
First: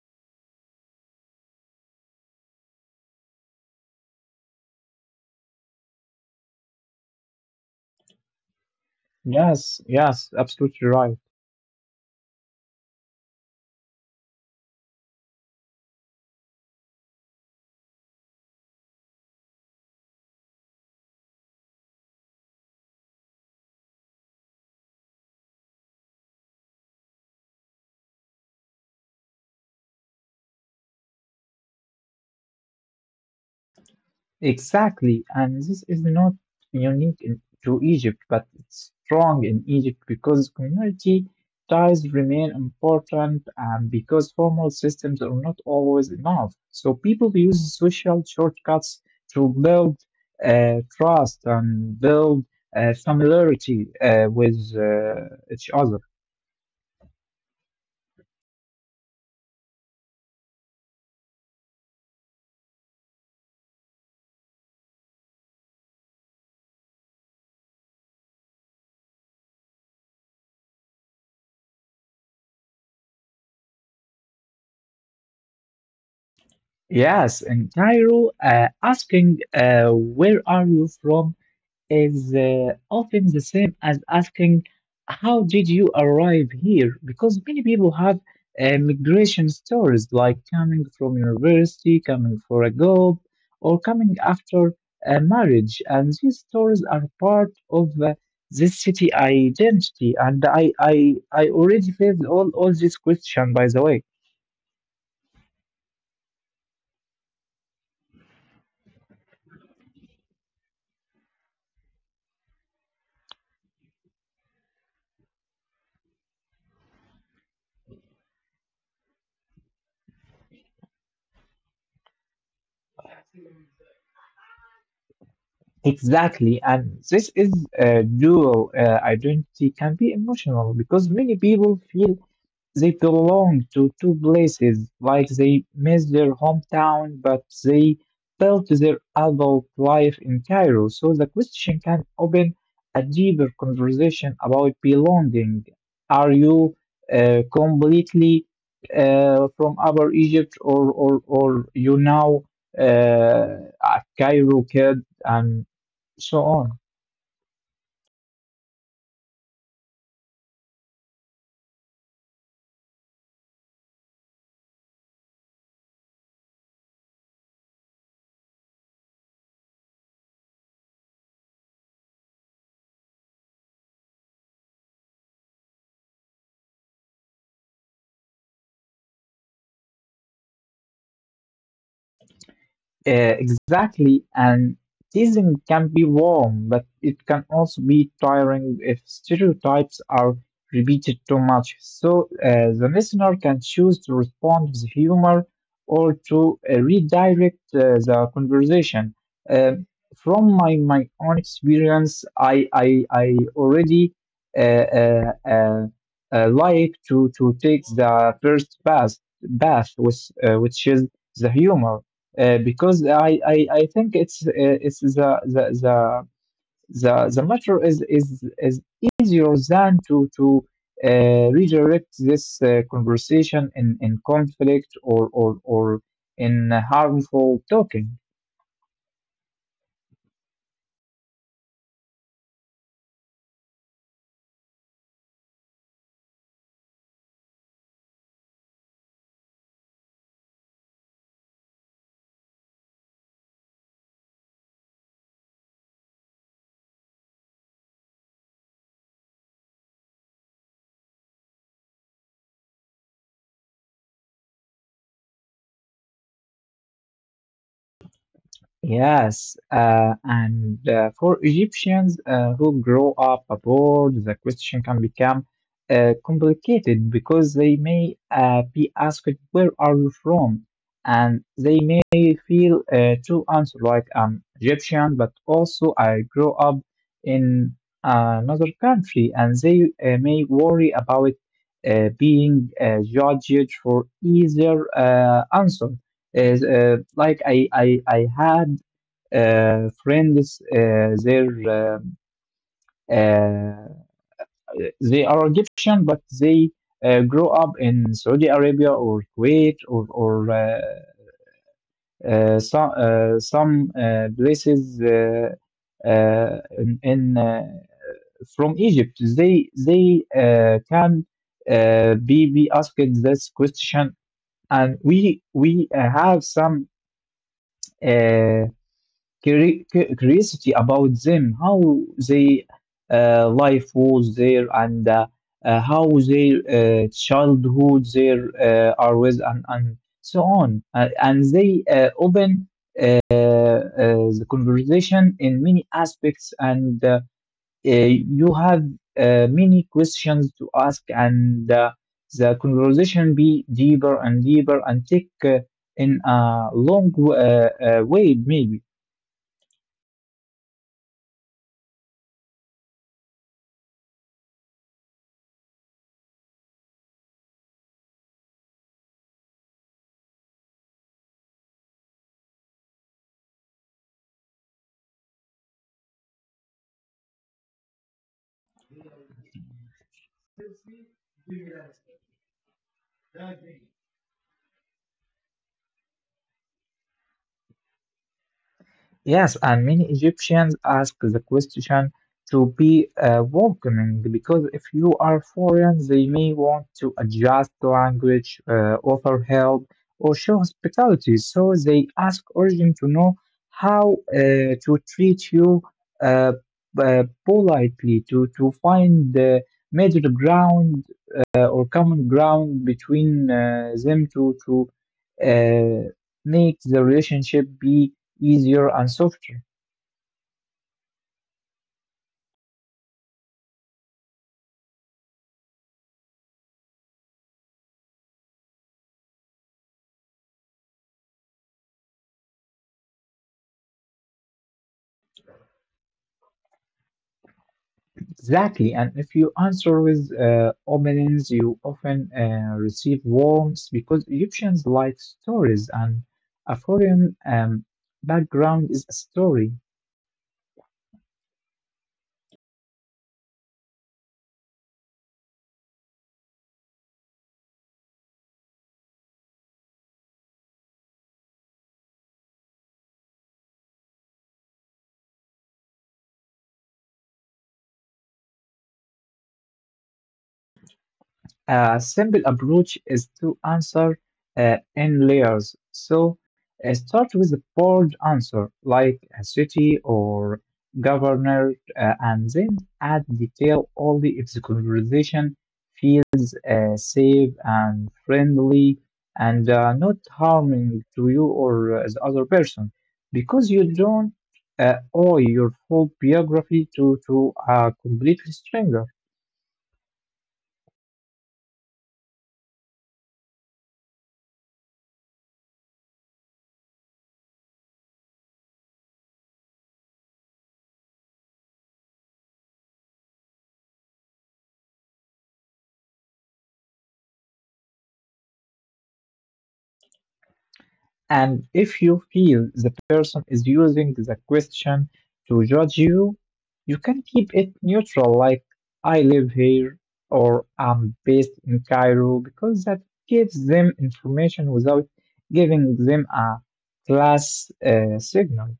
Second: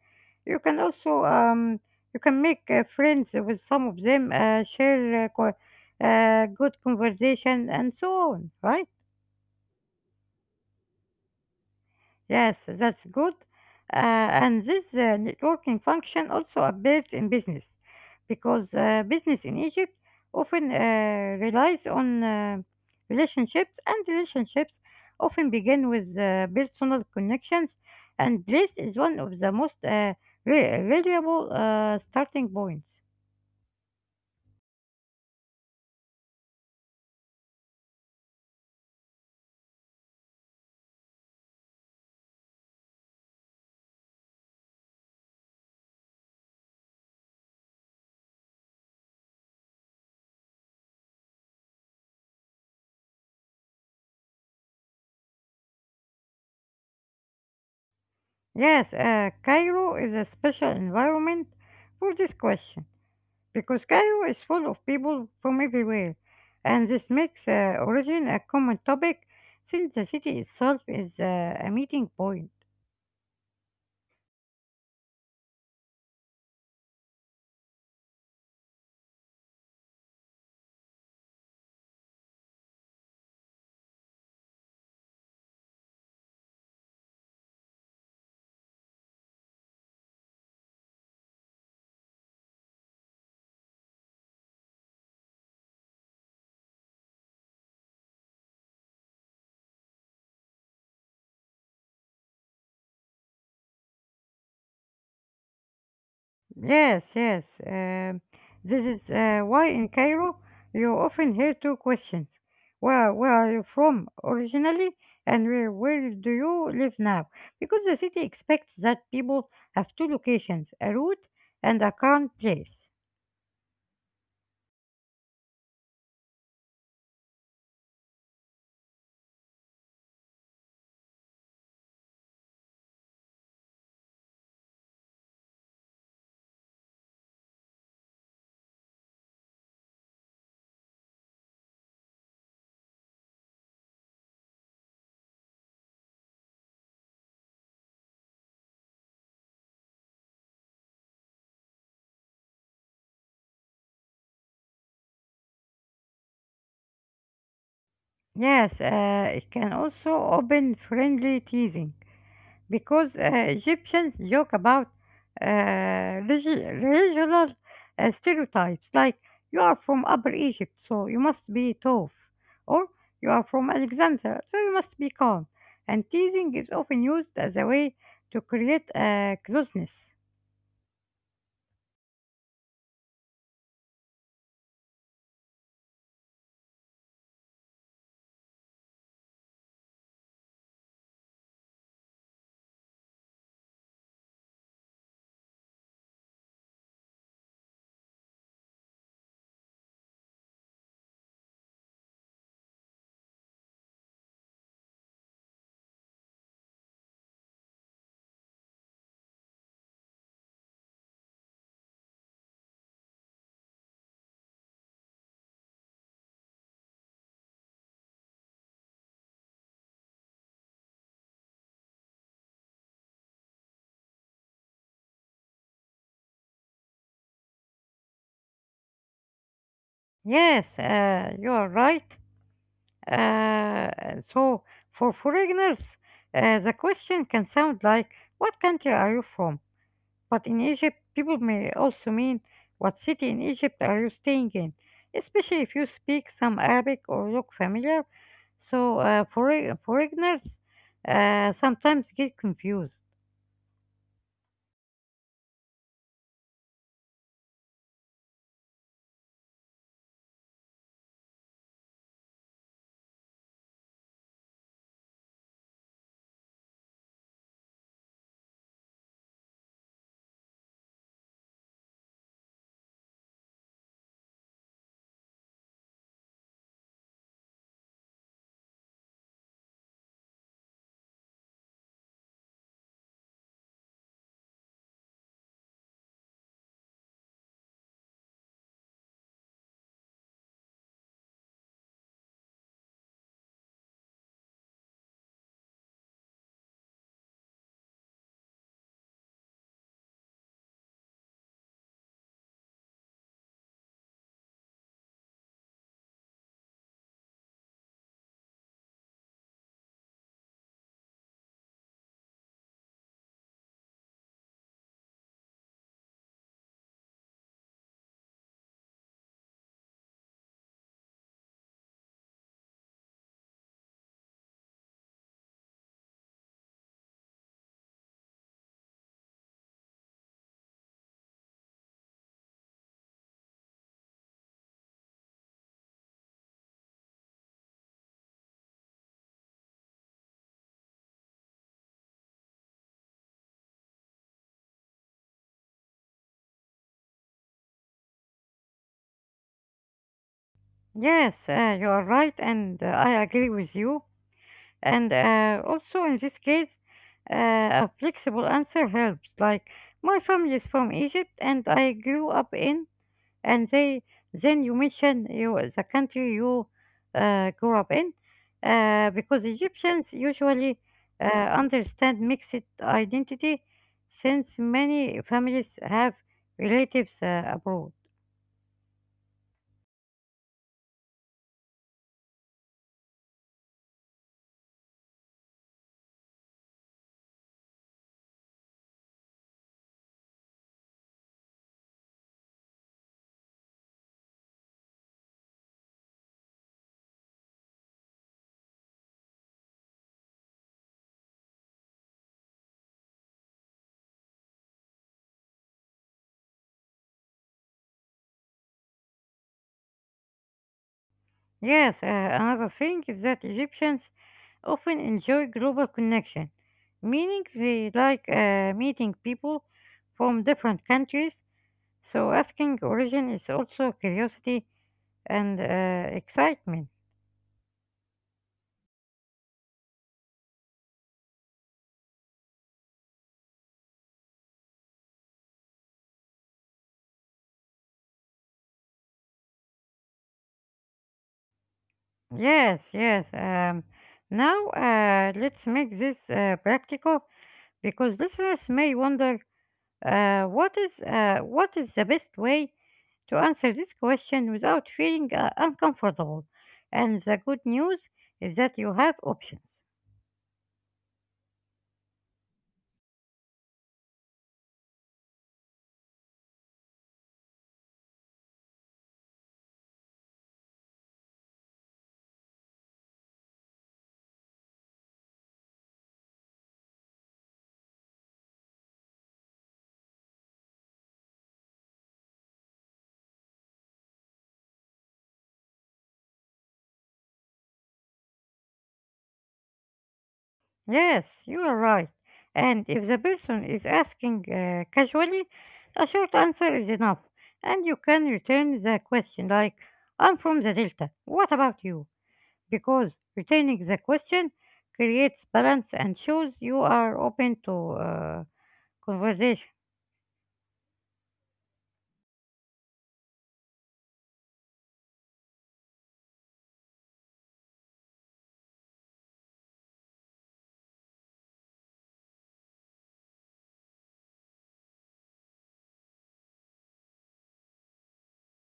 [SPEAKER 1] you can also you can make friends with some of them, share good conversation, and so on, right?
[SPEAKER 2] Yes. Yes. Absolutely right.
[SPEAKER 1] Yes, that's good. Uh, and this networking function also appears in business because business in Egypt often relies on relationships, and relationships often begin with personal connections, and this is one of the most reliable starting points.
[SPEAKER 2] Exactly, and this is not unique to Egypt, but it's strong in Egypt because community ties remain important and because formal systems are not always enough. So people use social shortcuts to build trust and build familiarity with each other.
[SPEAKER 1] Yes, Cairo is a special environment for this question because Cairo is full of people from everywhere, and this makes origin a common topic since the city itself is a meeting point.
[SPEAKER 2] Yes, in Cairo, asking "Where are you from?" is often the same as asking, "How did you arrive here?" Because many people have migration stories, like coming from university, coming for a job, or coming after a marriage. And these stories are part of this city identity. And I already faced all this question, by the way.
[SPEAKER 1] Yes, yes. This is why in Cairo you often hear two questions. Where are you from originally, and where do you live now? Because the city expects that people have two locations, a route and a current place.
[SPEAKER 2] Exactly, and this is a dual identity, can be emotional, because many people feel they belong to two places, like they miss their hometown, but they built their adult life in Cairo. So the question can open a deeper conversation about belonging. Are you completely from Upper Egypt, or you now a Cairo kid? And so on.
[SPEAKER 1] Yes, it can also open friendly teasing, because Egyptians joke about regional stereotypes like you are from Upper Egypt, so you must be tough, or you are from Alexandria, so you must be calm. And teasing is often used as a way to create closeness.
[SPEAKER 2] Exactly, and teasing can be warm, but it can also be tiring if stereotypes are repeated too much. So, the listener can choose to respond with humor, or to redirect the conversation. Um from my own experience, I already uh, uh, uh, like to take the first path, with which is the humor. Because I think it's the matter is easier than to uh, redirect this conversation in conflict, or in harmful talking.
[SPEAKER 1] Yes, you are right. So, for foreigners, the question can sound like, "What country are you from?" But in Egypt, people may also mean what city in Egypt are you staying in, especially if you speak some Arabic or look familiar. So for foreigners sometimes get confused.
[SPEAKER 2] Yes, and for Egyptians who grow up abroad, the question can become complicated, because they may be asked, "Where are you from?" And they may feel to answer, like "I'm Egyptian, but also I grow up in another country," and they may worry about being judged for either answer. Is like I had friends, uh, they are Egyptian, but they grow up in Saudi Arabia or Kuwait, or some places, in from Egypt. They can be asked this question, and we have some. Uh, Curiosity about them, how they life was there, and how their childhood there are with, and so on. And they open the conversation in many aspects, and you have many questions to ask, and the conversation be deeper and deeper, and take in a long way, maybe.
[SPEAKER 1] Yes, you are right, and I agree with you. And also in this case, a flexible answer helps. Like my family is from Egypt, and I grew up in. And they, then you mention you, the country you grew up in, because Egyptians usually understand mixed identity since many families have relatives abroad.
[SPEAKER 2] Yes, and many Egyptians ask the question to be welcoming, because if you are foreign, they may want to adjust the language, offer help, or show hospitality. So they ask origin to know how to treat you uh, politely, to find the middle ground, or common ground between them, to uh, make the relationship be easier and softer.
[SPEAKER 1] Yes, another thing is that Egyptians often enjoy global connection, meaning they like meeting people from different countries, so asking origin is also curiosity and excitement.
[SPEAKER 2] Exactly, and if you answer with opinions, you often receive warmth, because Egyptians like stories, and a foreign background is a story.
[SPEAKER 1] Yes, yes. Now, let's make this practical because listeners may wonder what is the best way to answer this question without feeling uncomfortable. And the good news is that you have options.
[SPEAKER 2] A simple approach is to answer in layers. So, start with a bold answer, like a city or governor, and then add detail only if the conversation feels safe and friendly, and not harming to you or the other person, because you don't owe your whole biography to a complete stranger.
[SPEAKER 1] Yes, you are right. And if the person is asking casually, a short answer is enough. And you can return the question like, "I'm from the Delta. What about you?" Because returning the question creates balance and shows you are open to conversation.
[SPEAKER 2] And if you feel the person is using the question to judge you, you can keep it neutral, like "I live here," or "I'm based in Cairo," because that gives them information without giving them a class signal.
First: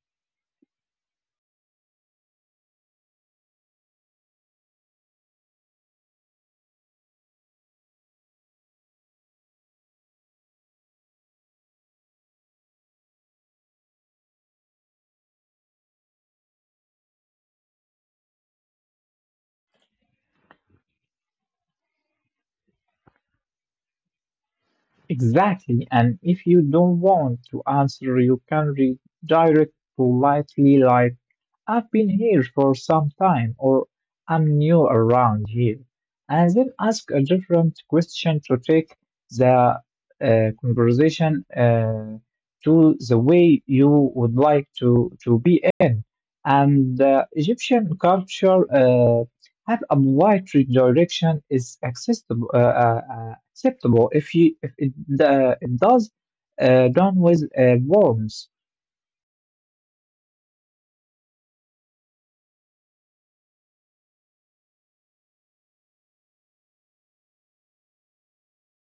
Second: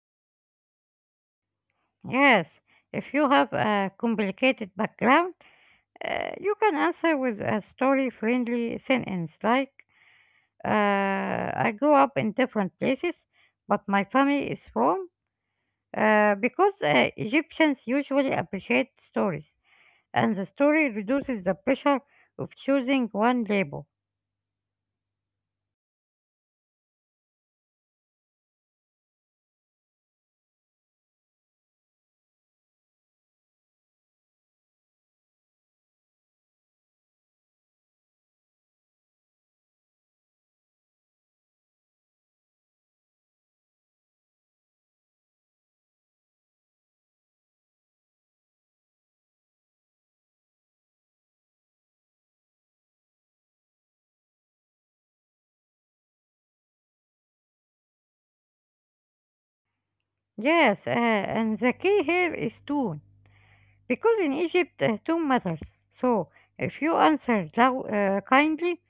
[SPEAKER 1] Yes, if you have a complicated background, you can answer with a story friendly sentence like, uh, "I grew up in different places, but my family is from." Because Egyptians usually appreciate stories, and the story reduces the pressure of choosing one label.
[SPEAKER 2] Exactly. And if you don't want to answer, you can redirect politely, like, "I've been here for some time," or "I'm new around here." And then ask a different question to take the conversation to the way you would like to be in. And Egyptian culture. Have a wide direction is accessible, acceptable, if you if it, it does, done with worms.
[SPEAKER 1] Yes, and the key here is tone, because in Egypt tone matters. So if you answer kindly,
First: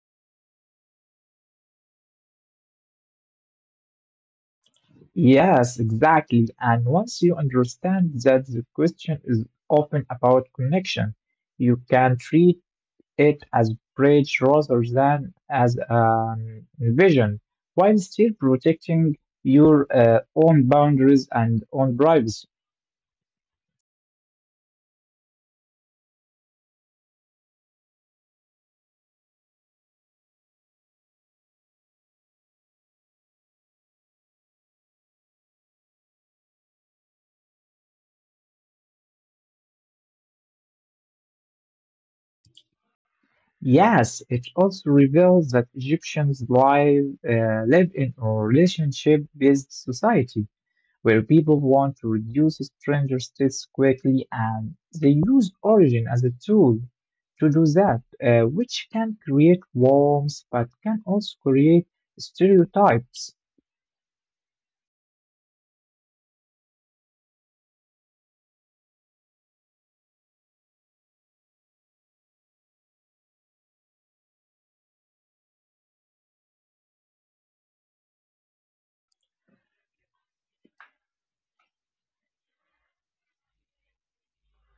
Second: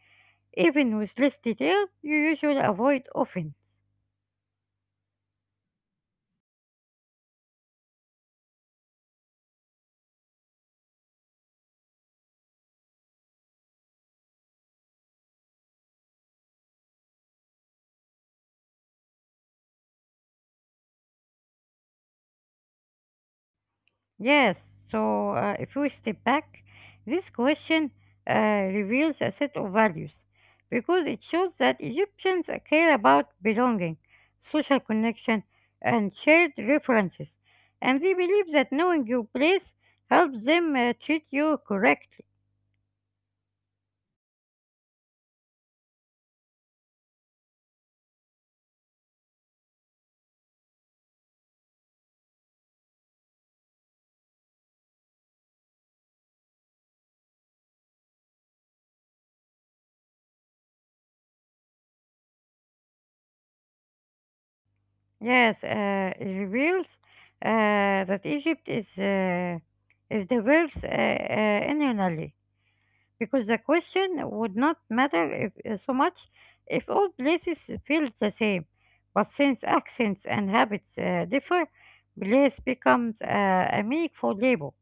[SPEAKER 1] even with less detail, you usually avoid offense.
[SPEAKER 2] Yes, exactly. And once you understand that the question is often about connection, you can treat it as bridge rather than as an vision, while still protecting your own boundaries and own privacy.
[SPEAKER 1] Yes, so if we step back, this question reveals a set of values because it shows that Egyptians care about belonging, social connection, and shared references, and they believe that knowing your place helps them treat you correctly.
[SPEAKER 2] Yes, it also reveals that Egyptians live in a relationship-based society, where people want to reduce stranger states quickly and they use origin as a tool to do that, which can create warmth but can also create stereotypes.
[SPEAKER 1] Yes, it reveals that Egypt is diverse internally because the question would not matter if, so much if all places feel the same. But since accents and habits differ, place becomes a meaningful label.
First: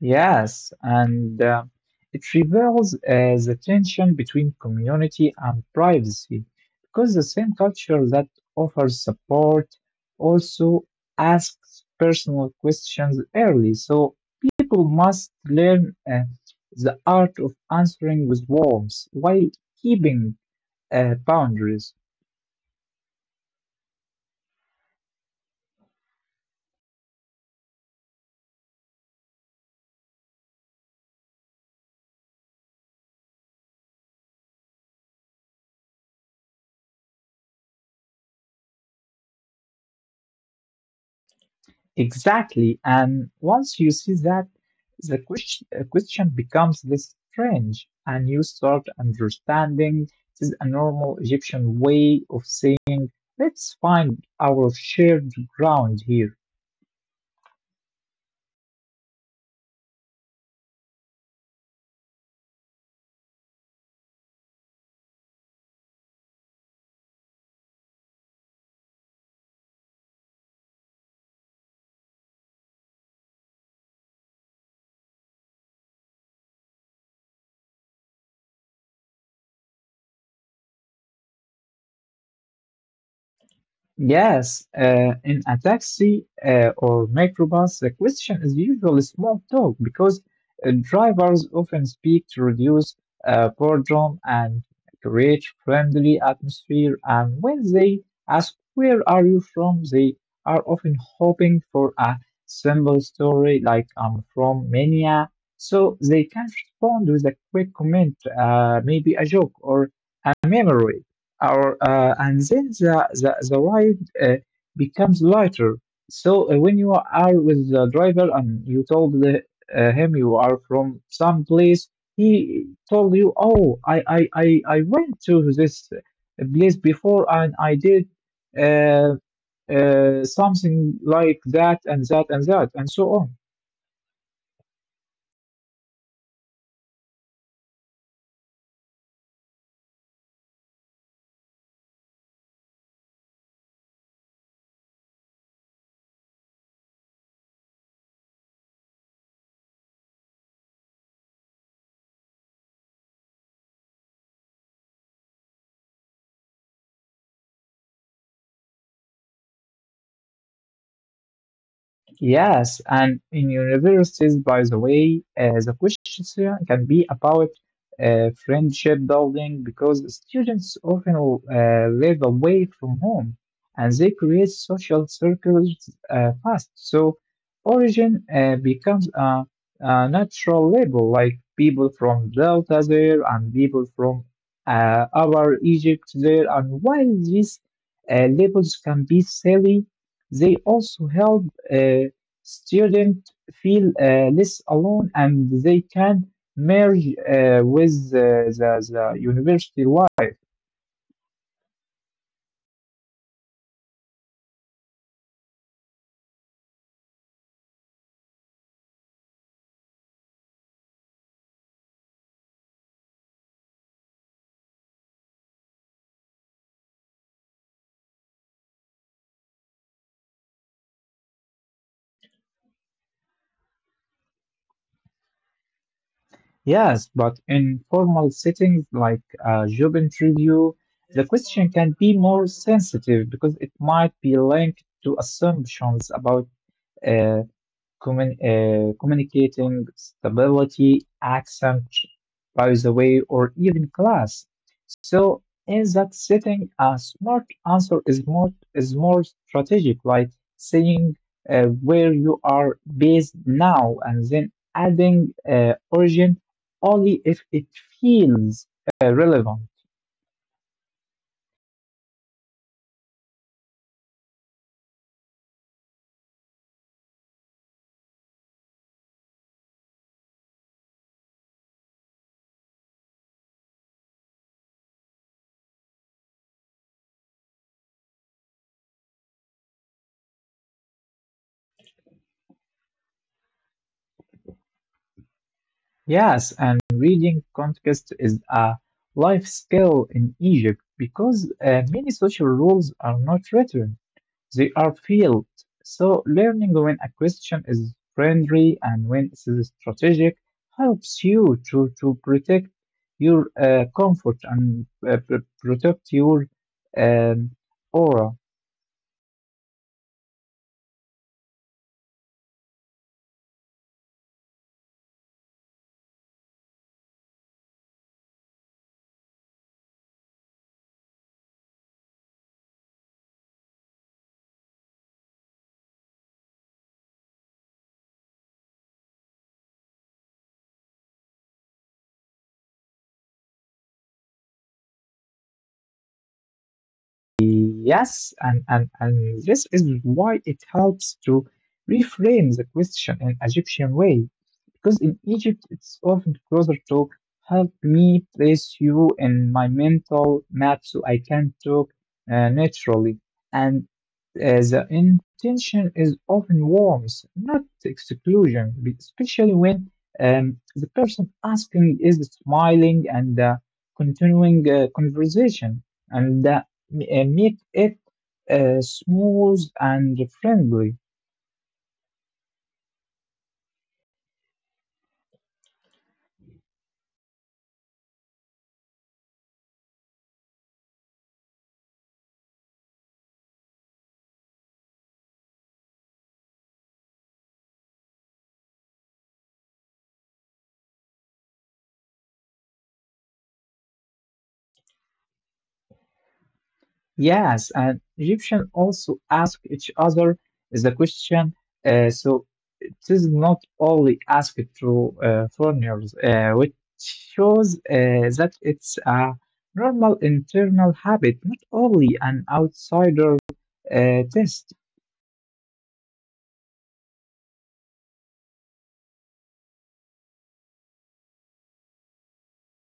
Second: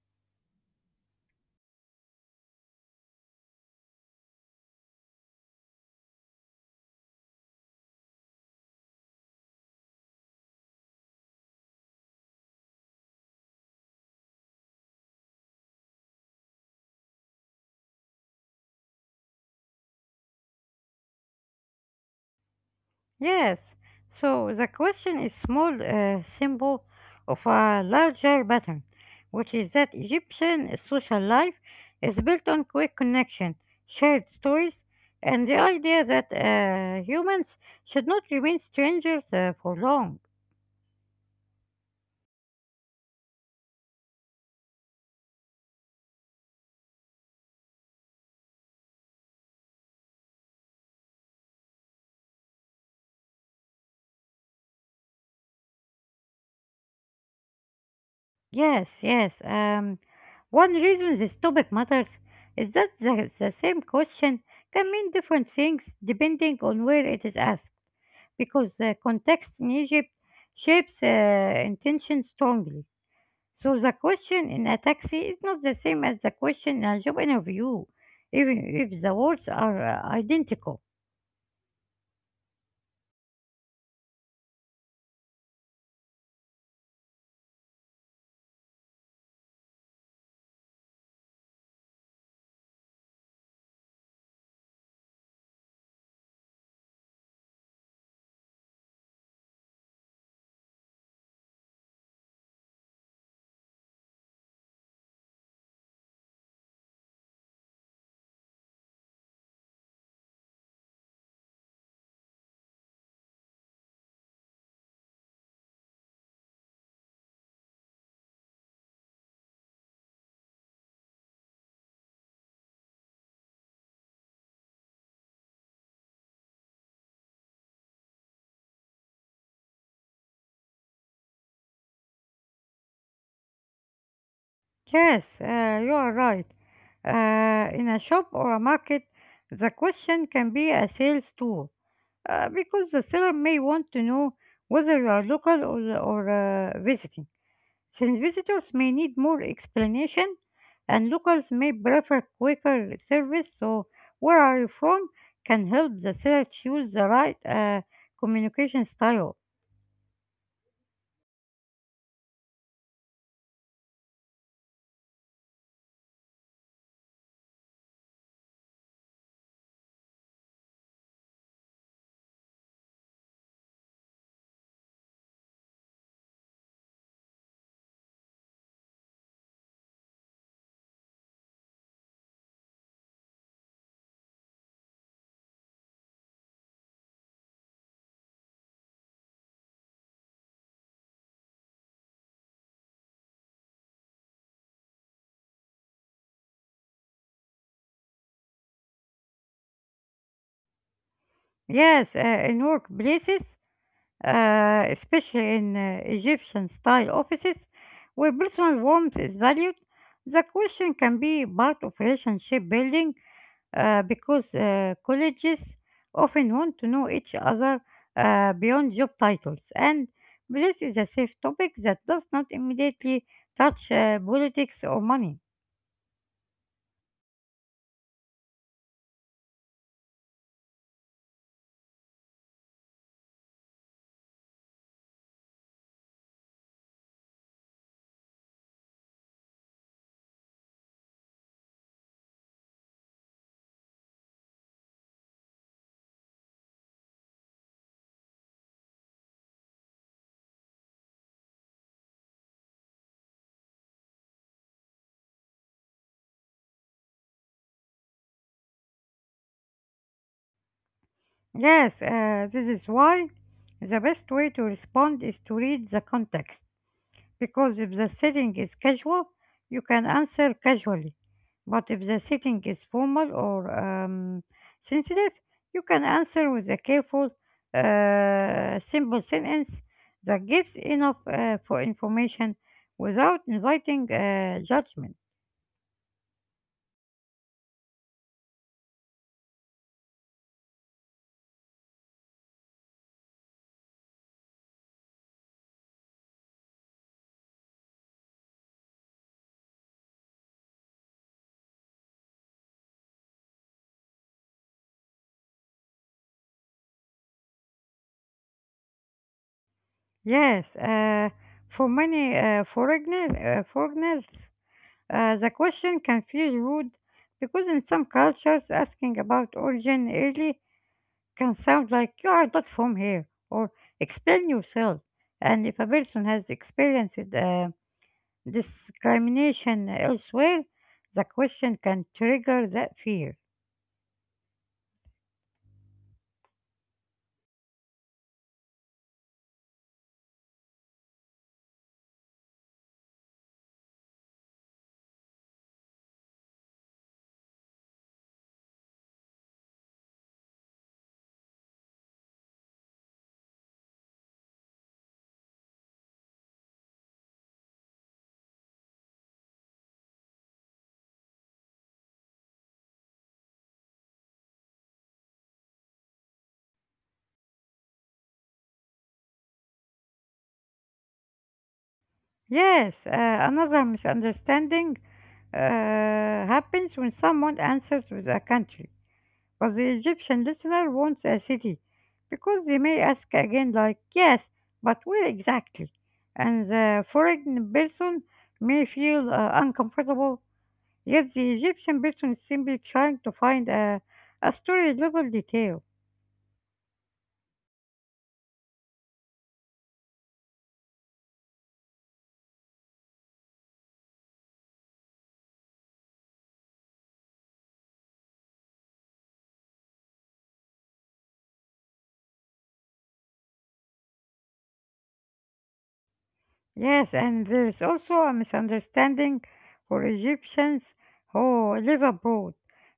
[SPEAKER 2] Yes, and it reveals the tension between community and privacy, because the same culture that offers support also asks personal questions early. So people must learn the art of answering with warmth while keeping boundaries.
[SPEAKER 1] Yes, so the question is small symbol of a larger pattern, which is that Egyptian social life is built on quick connection, shared stories, and the idea that humans should not remain strangers for long.
[SPEAKER 2] Exactly. And once you see that, the question becomes less strange, and you start understanding, this is a normal Egyptian way of saying, "Let's find our shared ground here."
[SPEAKER 1] Yes, yes. One reason this topic matters is that the same question can mean different things depending on where it is asked, because the context in Egypt shapes intention strongly. So the question in a taxi is not the same as the question in a job interview, even if the words are identical.
[SPEAKER 2] Yes, in a taxi or microbus, the question is usually small talk, because drivers often speak to reduce boredom and create friendly atmosphere. And when they ask, "Where are you from?" they are often hoping for a simple story, like "I'm from Mania," so they can respond with a quick comment, maybe a joke or a memory. Our and then the ride becomes lighter. So when you are with the driver and you told him you are from some place, he told you, "Oh, I went to this place before and I did." Uh, Something like that and that and that and so on.
[SPEAKER 1] Yes, you are right. In a shop or a market, the question can be a sales tool because the seller may want to know whether you are local or visiting, since visitors may need more explanation and locals may prefer quicker service. So, "Where are you from?" can help the seller choose the right communication style.
[SPEAKER 2] Yes, and in universities, by the way, the questions here can be about friendship building because students often live away from home and they create social circles fast. So, origin becomes a natural label, like people from Delta there and people from our Egypt there. And while these labels can be silly, they also help uh, Students feel less alone and they can merge uh, with the, the, the university life.
[SPEAKER 1] Yes, in workplaces, especially in Egyptian style offices where personal warmth is valued, the question can be part of relationship building because colleges often want to know each other beyond job titles. And this is a safe topic that does not immediately touch politics or money.
[SPEAKER 2] Yes, but in formal settings like a job interview, the question can be more sensitive because it might be linked to assumptions about uh, communicating stability, accent, by the way, or even class. So in that setting, a smart answer is more strategic, like saying where you are based now and then adding origin only if it feels relevant.
[SPEAKER 1] Yes, this is why the best way to respond is to read the context, because if the setting is casual, you can answer casually. But if the setting is formal or sensitive, you can answer with a careful, simple sentence that gives enough for information without inviting judgment.
[SPEAKER 2] Yes, and reading context is a life skill in Egypt because many social rules are not written. They are field. So learning when a question is friendly and when it is strategic helps you to protect your comfort and protect your um, aura.
[SPEAKER 1] Yes, for many foreigners, the question can feel rude because in some cultures, asking about origin early can sound like you are not from here or explain yourself. And if a person has experienced discrimination elsewhere, the question can trigger that fear.
[SPEAKER 2] Yes, and this is why it helps to reframe the question in Egyptian way, because in Egypt it's often closer to help me place you in my mental map so I can talk naturally. And the intention is often warmth, not exclusion, especially when the person asking is smiling and continuing conversation. And make it smooth and friendly.
[SPEAKER 1] Yes, another misunderstanding uh, happens when someone answers with a country, but the Egyptian listener wants a city because they may ask again, like, "Yes, but where exactly?" And the foreign person may feel uncomfortable, yet the Egyptian person is simply trying to find a story level detail.
[SPEAKER 2] Yes, and Egyptians also ask each other the question. So it is not only asked to foreigners, which shows that it's a normal internal habit, not only an outsider test.
[SPEAKER 1] Yes, and there is also a misunderstanding for Egyptians who live abroad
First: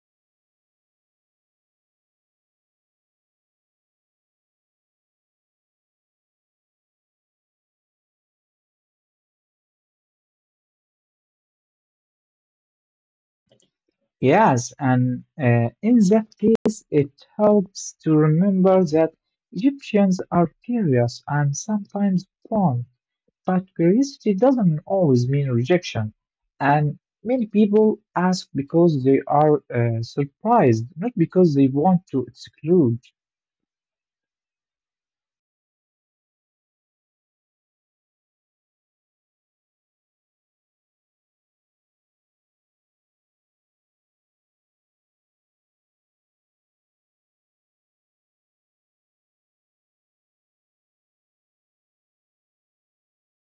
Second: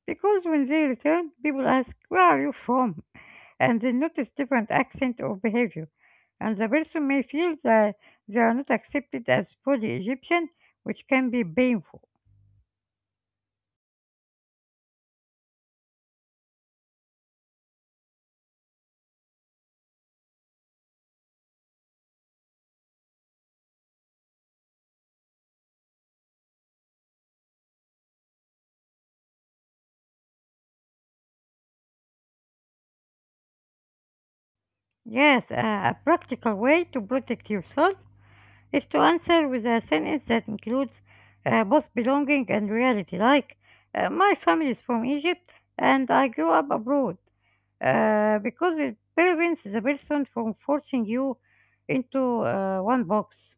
[SPEAKER 1] because when they return, people ask, "Where are you from?" and they notice different accent or behavior. And the person may feel that they are not accepted as fully Egyptian, which can be painful.
[SPEAKER 2] Yes, and in that case, it helps to remember that Egyptians are curious and sometimes fond, but curiosity doesn't always mean rejection. And many people ask because they are surprised, not because they want to exclude.
[SPEAKER 1] Yes, a practical way to protect yourself is to answer with a sentence that includes both belonging and reality, like, "My family is from Egypt and I grew up abroad," because it prevents the person from forcing you into one box.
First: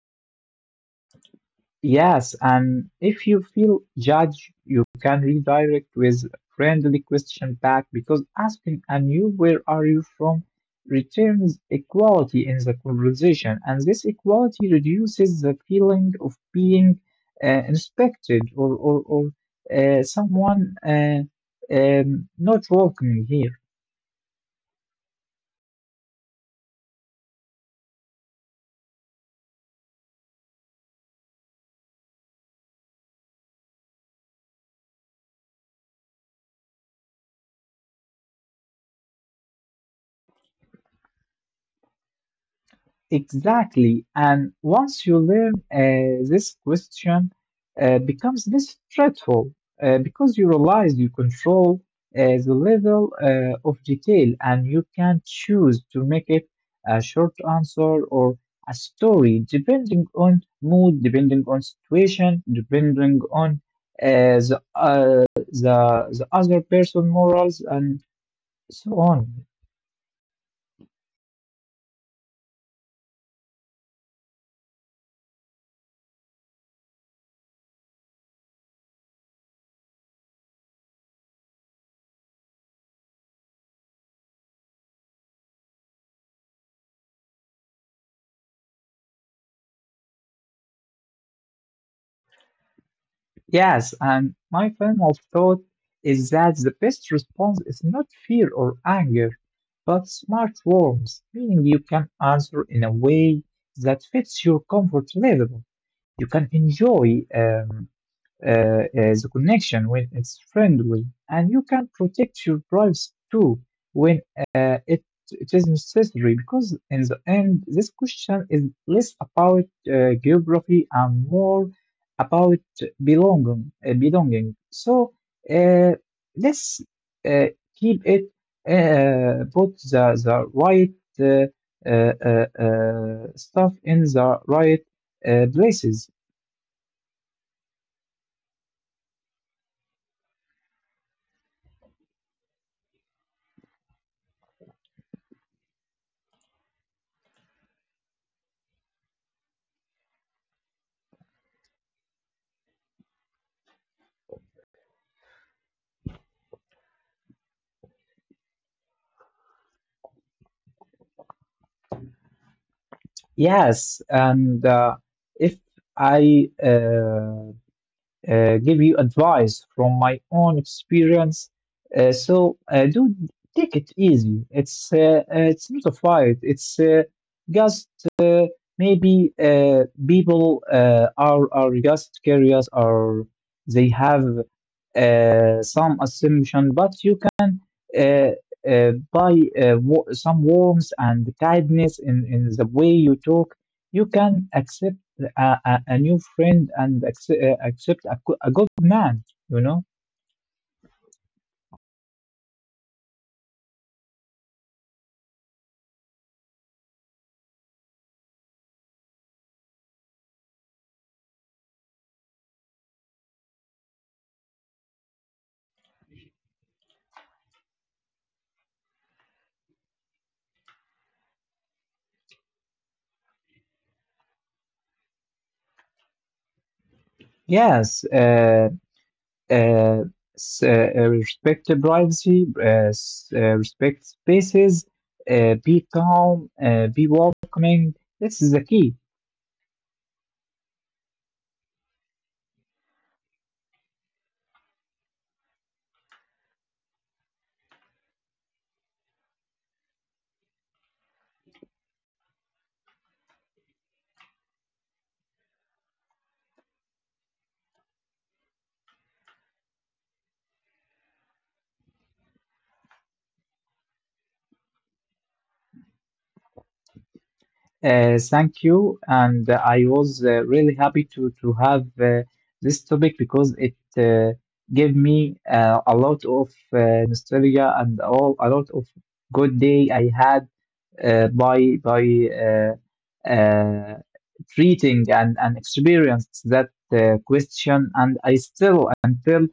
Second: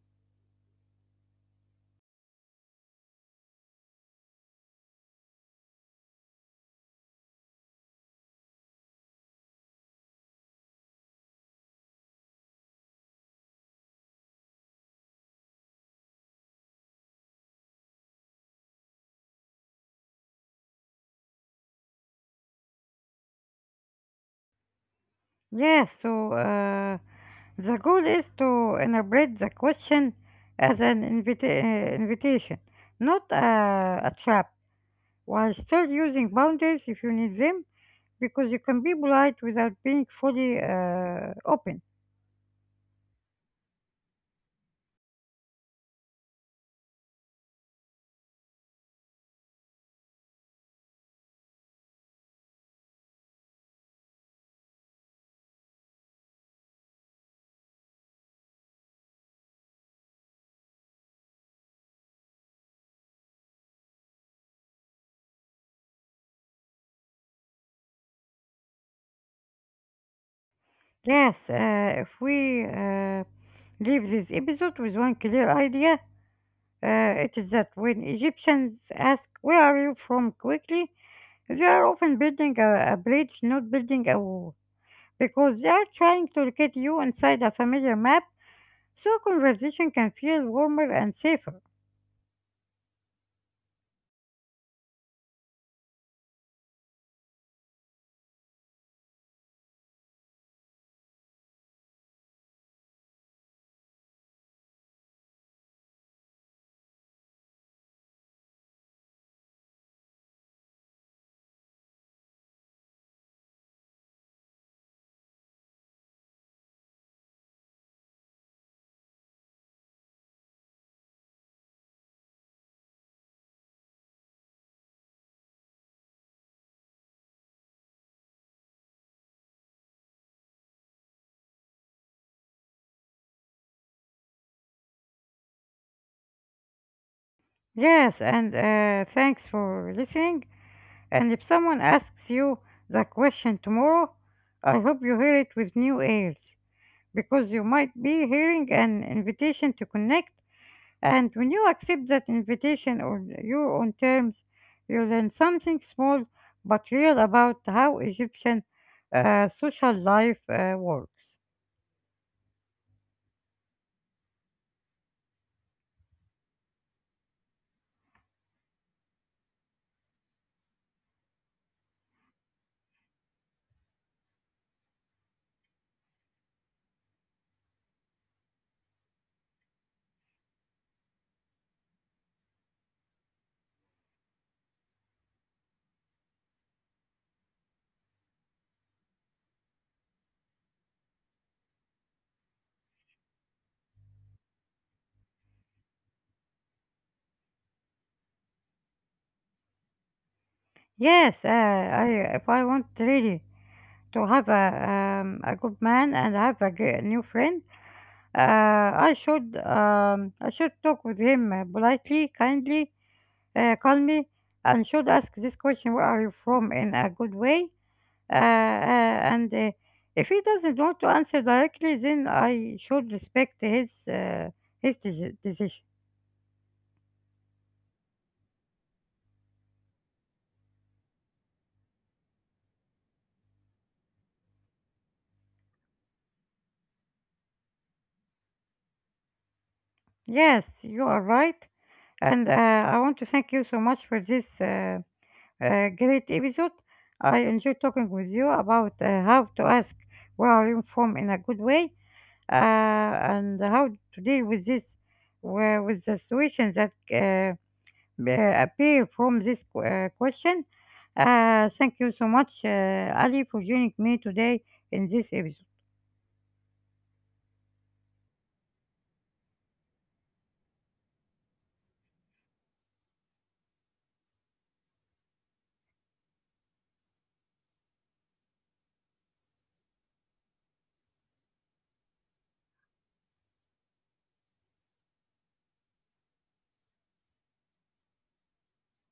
[SPEAKER 2] Yes, and if you feel judged, you can redirect with friendly question back because asking and you where are you from returns equality in the conversation, and this equality reduces the feeling of being inspected or someone not welcoming here.
[SPEAKER 1] Yes, so the goal is to interpret the question as an invitation, not a trap, while still using boundaries if you need them, because you can be polite without being fully open.
[SPEAKER 2] Exactly. And once you learn this question, becomes less stressful because you realize you control the level of detail and you can choose to make it a short answer or a story depending on mood, depending on situation, depending on uh, the, uh, the, the other person morals and so on.
[SPEAKER 1] Yes, if we leave this episode with one clear idea, it is that when Egyptians ask, "Where are you from?" quickly, they are often building a bridge, not building a wall, because they are trying to locate you inside a familiar map so conversation can feel warmer and safer.
[SPEAKER 2] Yes, and my final thought is that the best response is not fear or anger, but smart warmth, meaning you can answer in a way that fits your comfort level. You can enjoy the connection when it's friendly, and you can protect your privacy too when uh, it, it is necessary. Because in the end, this question is less about geography and more about belonging. Belonging. So uh, let's uh, keep it put the right uh, stuff in the right places.
[SPEAKER 1] Yes, and thanks for listening. And if someone asks you the question tomorrow, I hope you hear it with new ears because you might be hearing an invitation to connect. And when you accept that invitation on your own terms, you learn something small but real about how Egyptian social life works.
[SPEAKER 2] Yes, and if I give you advice from my own experience, so do take it easy. It's not a fight. It's just maybe people are just curious, or they have some assumption, but you can uh, by some warmth and kindness in the way you talk, you can accept a new friend and accept, accept a good man, you know?
[SPEAKER 1] Yes, I if I want really to have a good man and have a new friend, I should talk with him politely, kindly, calmly, and should ask this question: "Where are you from?" in a good way. And if he doesn't want to answer directly, then I should respect his decision.
[SPEAKER 2] Yes. Uh, Respect the privacy, respect spaces, be calm, be welcoming. This is the key.
[SPEAKER 1] Yes, you are right, and I want to thank you so much for this. Great episode. I enjoy talking with you about how to ask where are you from in a good way and how to deal with this, where, with the situations that appear from this question. Thank you so much, Ali, for joining me today in this episode.
[SPEAKER 2] Thank you, and I was really happy to have this topic because it gave me a lot of nostalgia and all a lot of good day I had by uh, uh, treating and experience that question, and I still until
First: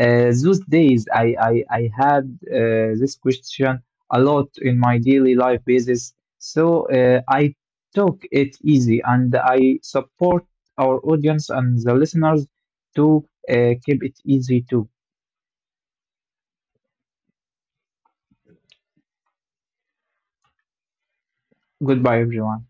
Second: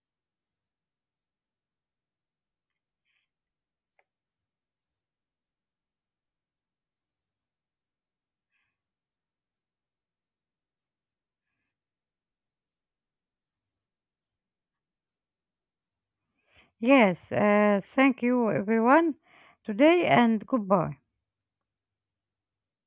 [SPEAKER 2] uh, those days I had this question a lot in my daily life basis, so I took it easy and I support our audience and the listeners to keep it easy too.
[SPEAKER 1] Yes, thank you, everyone, today, and goodbye.
[SPEAKER 2] Goodbye, everyone.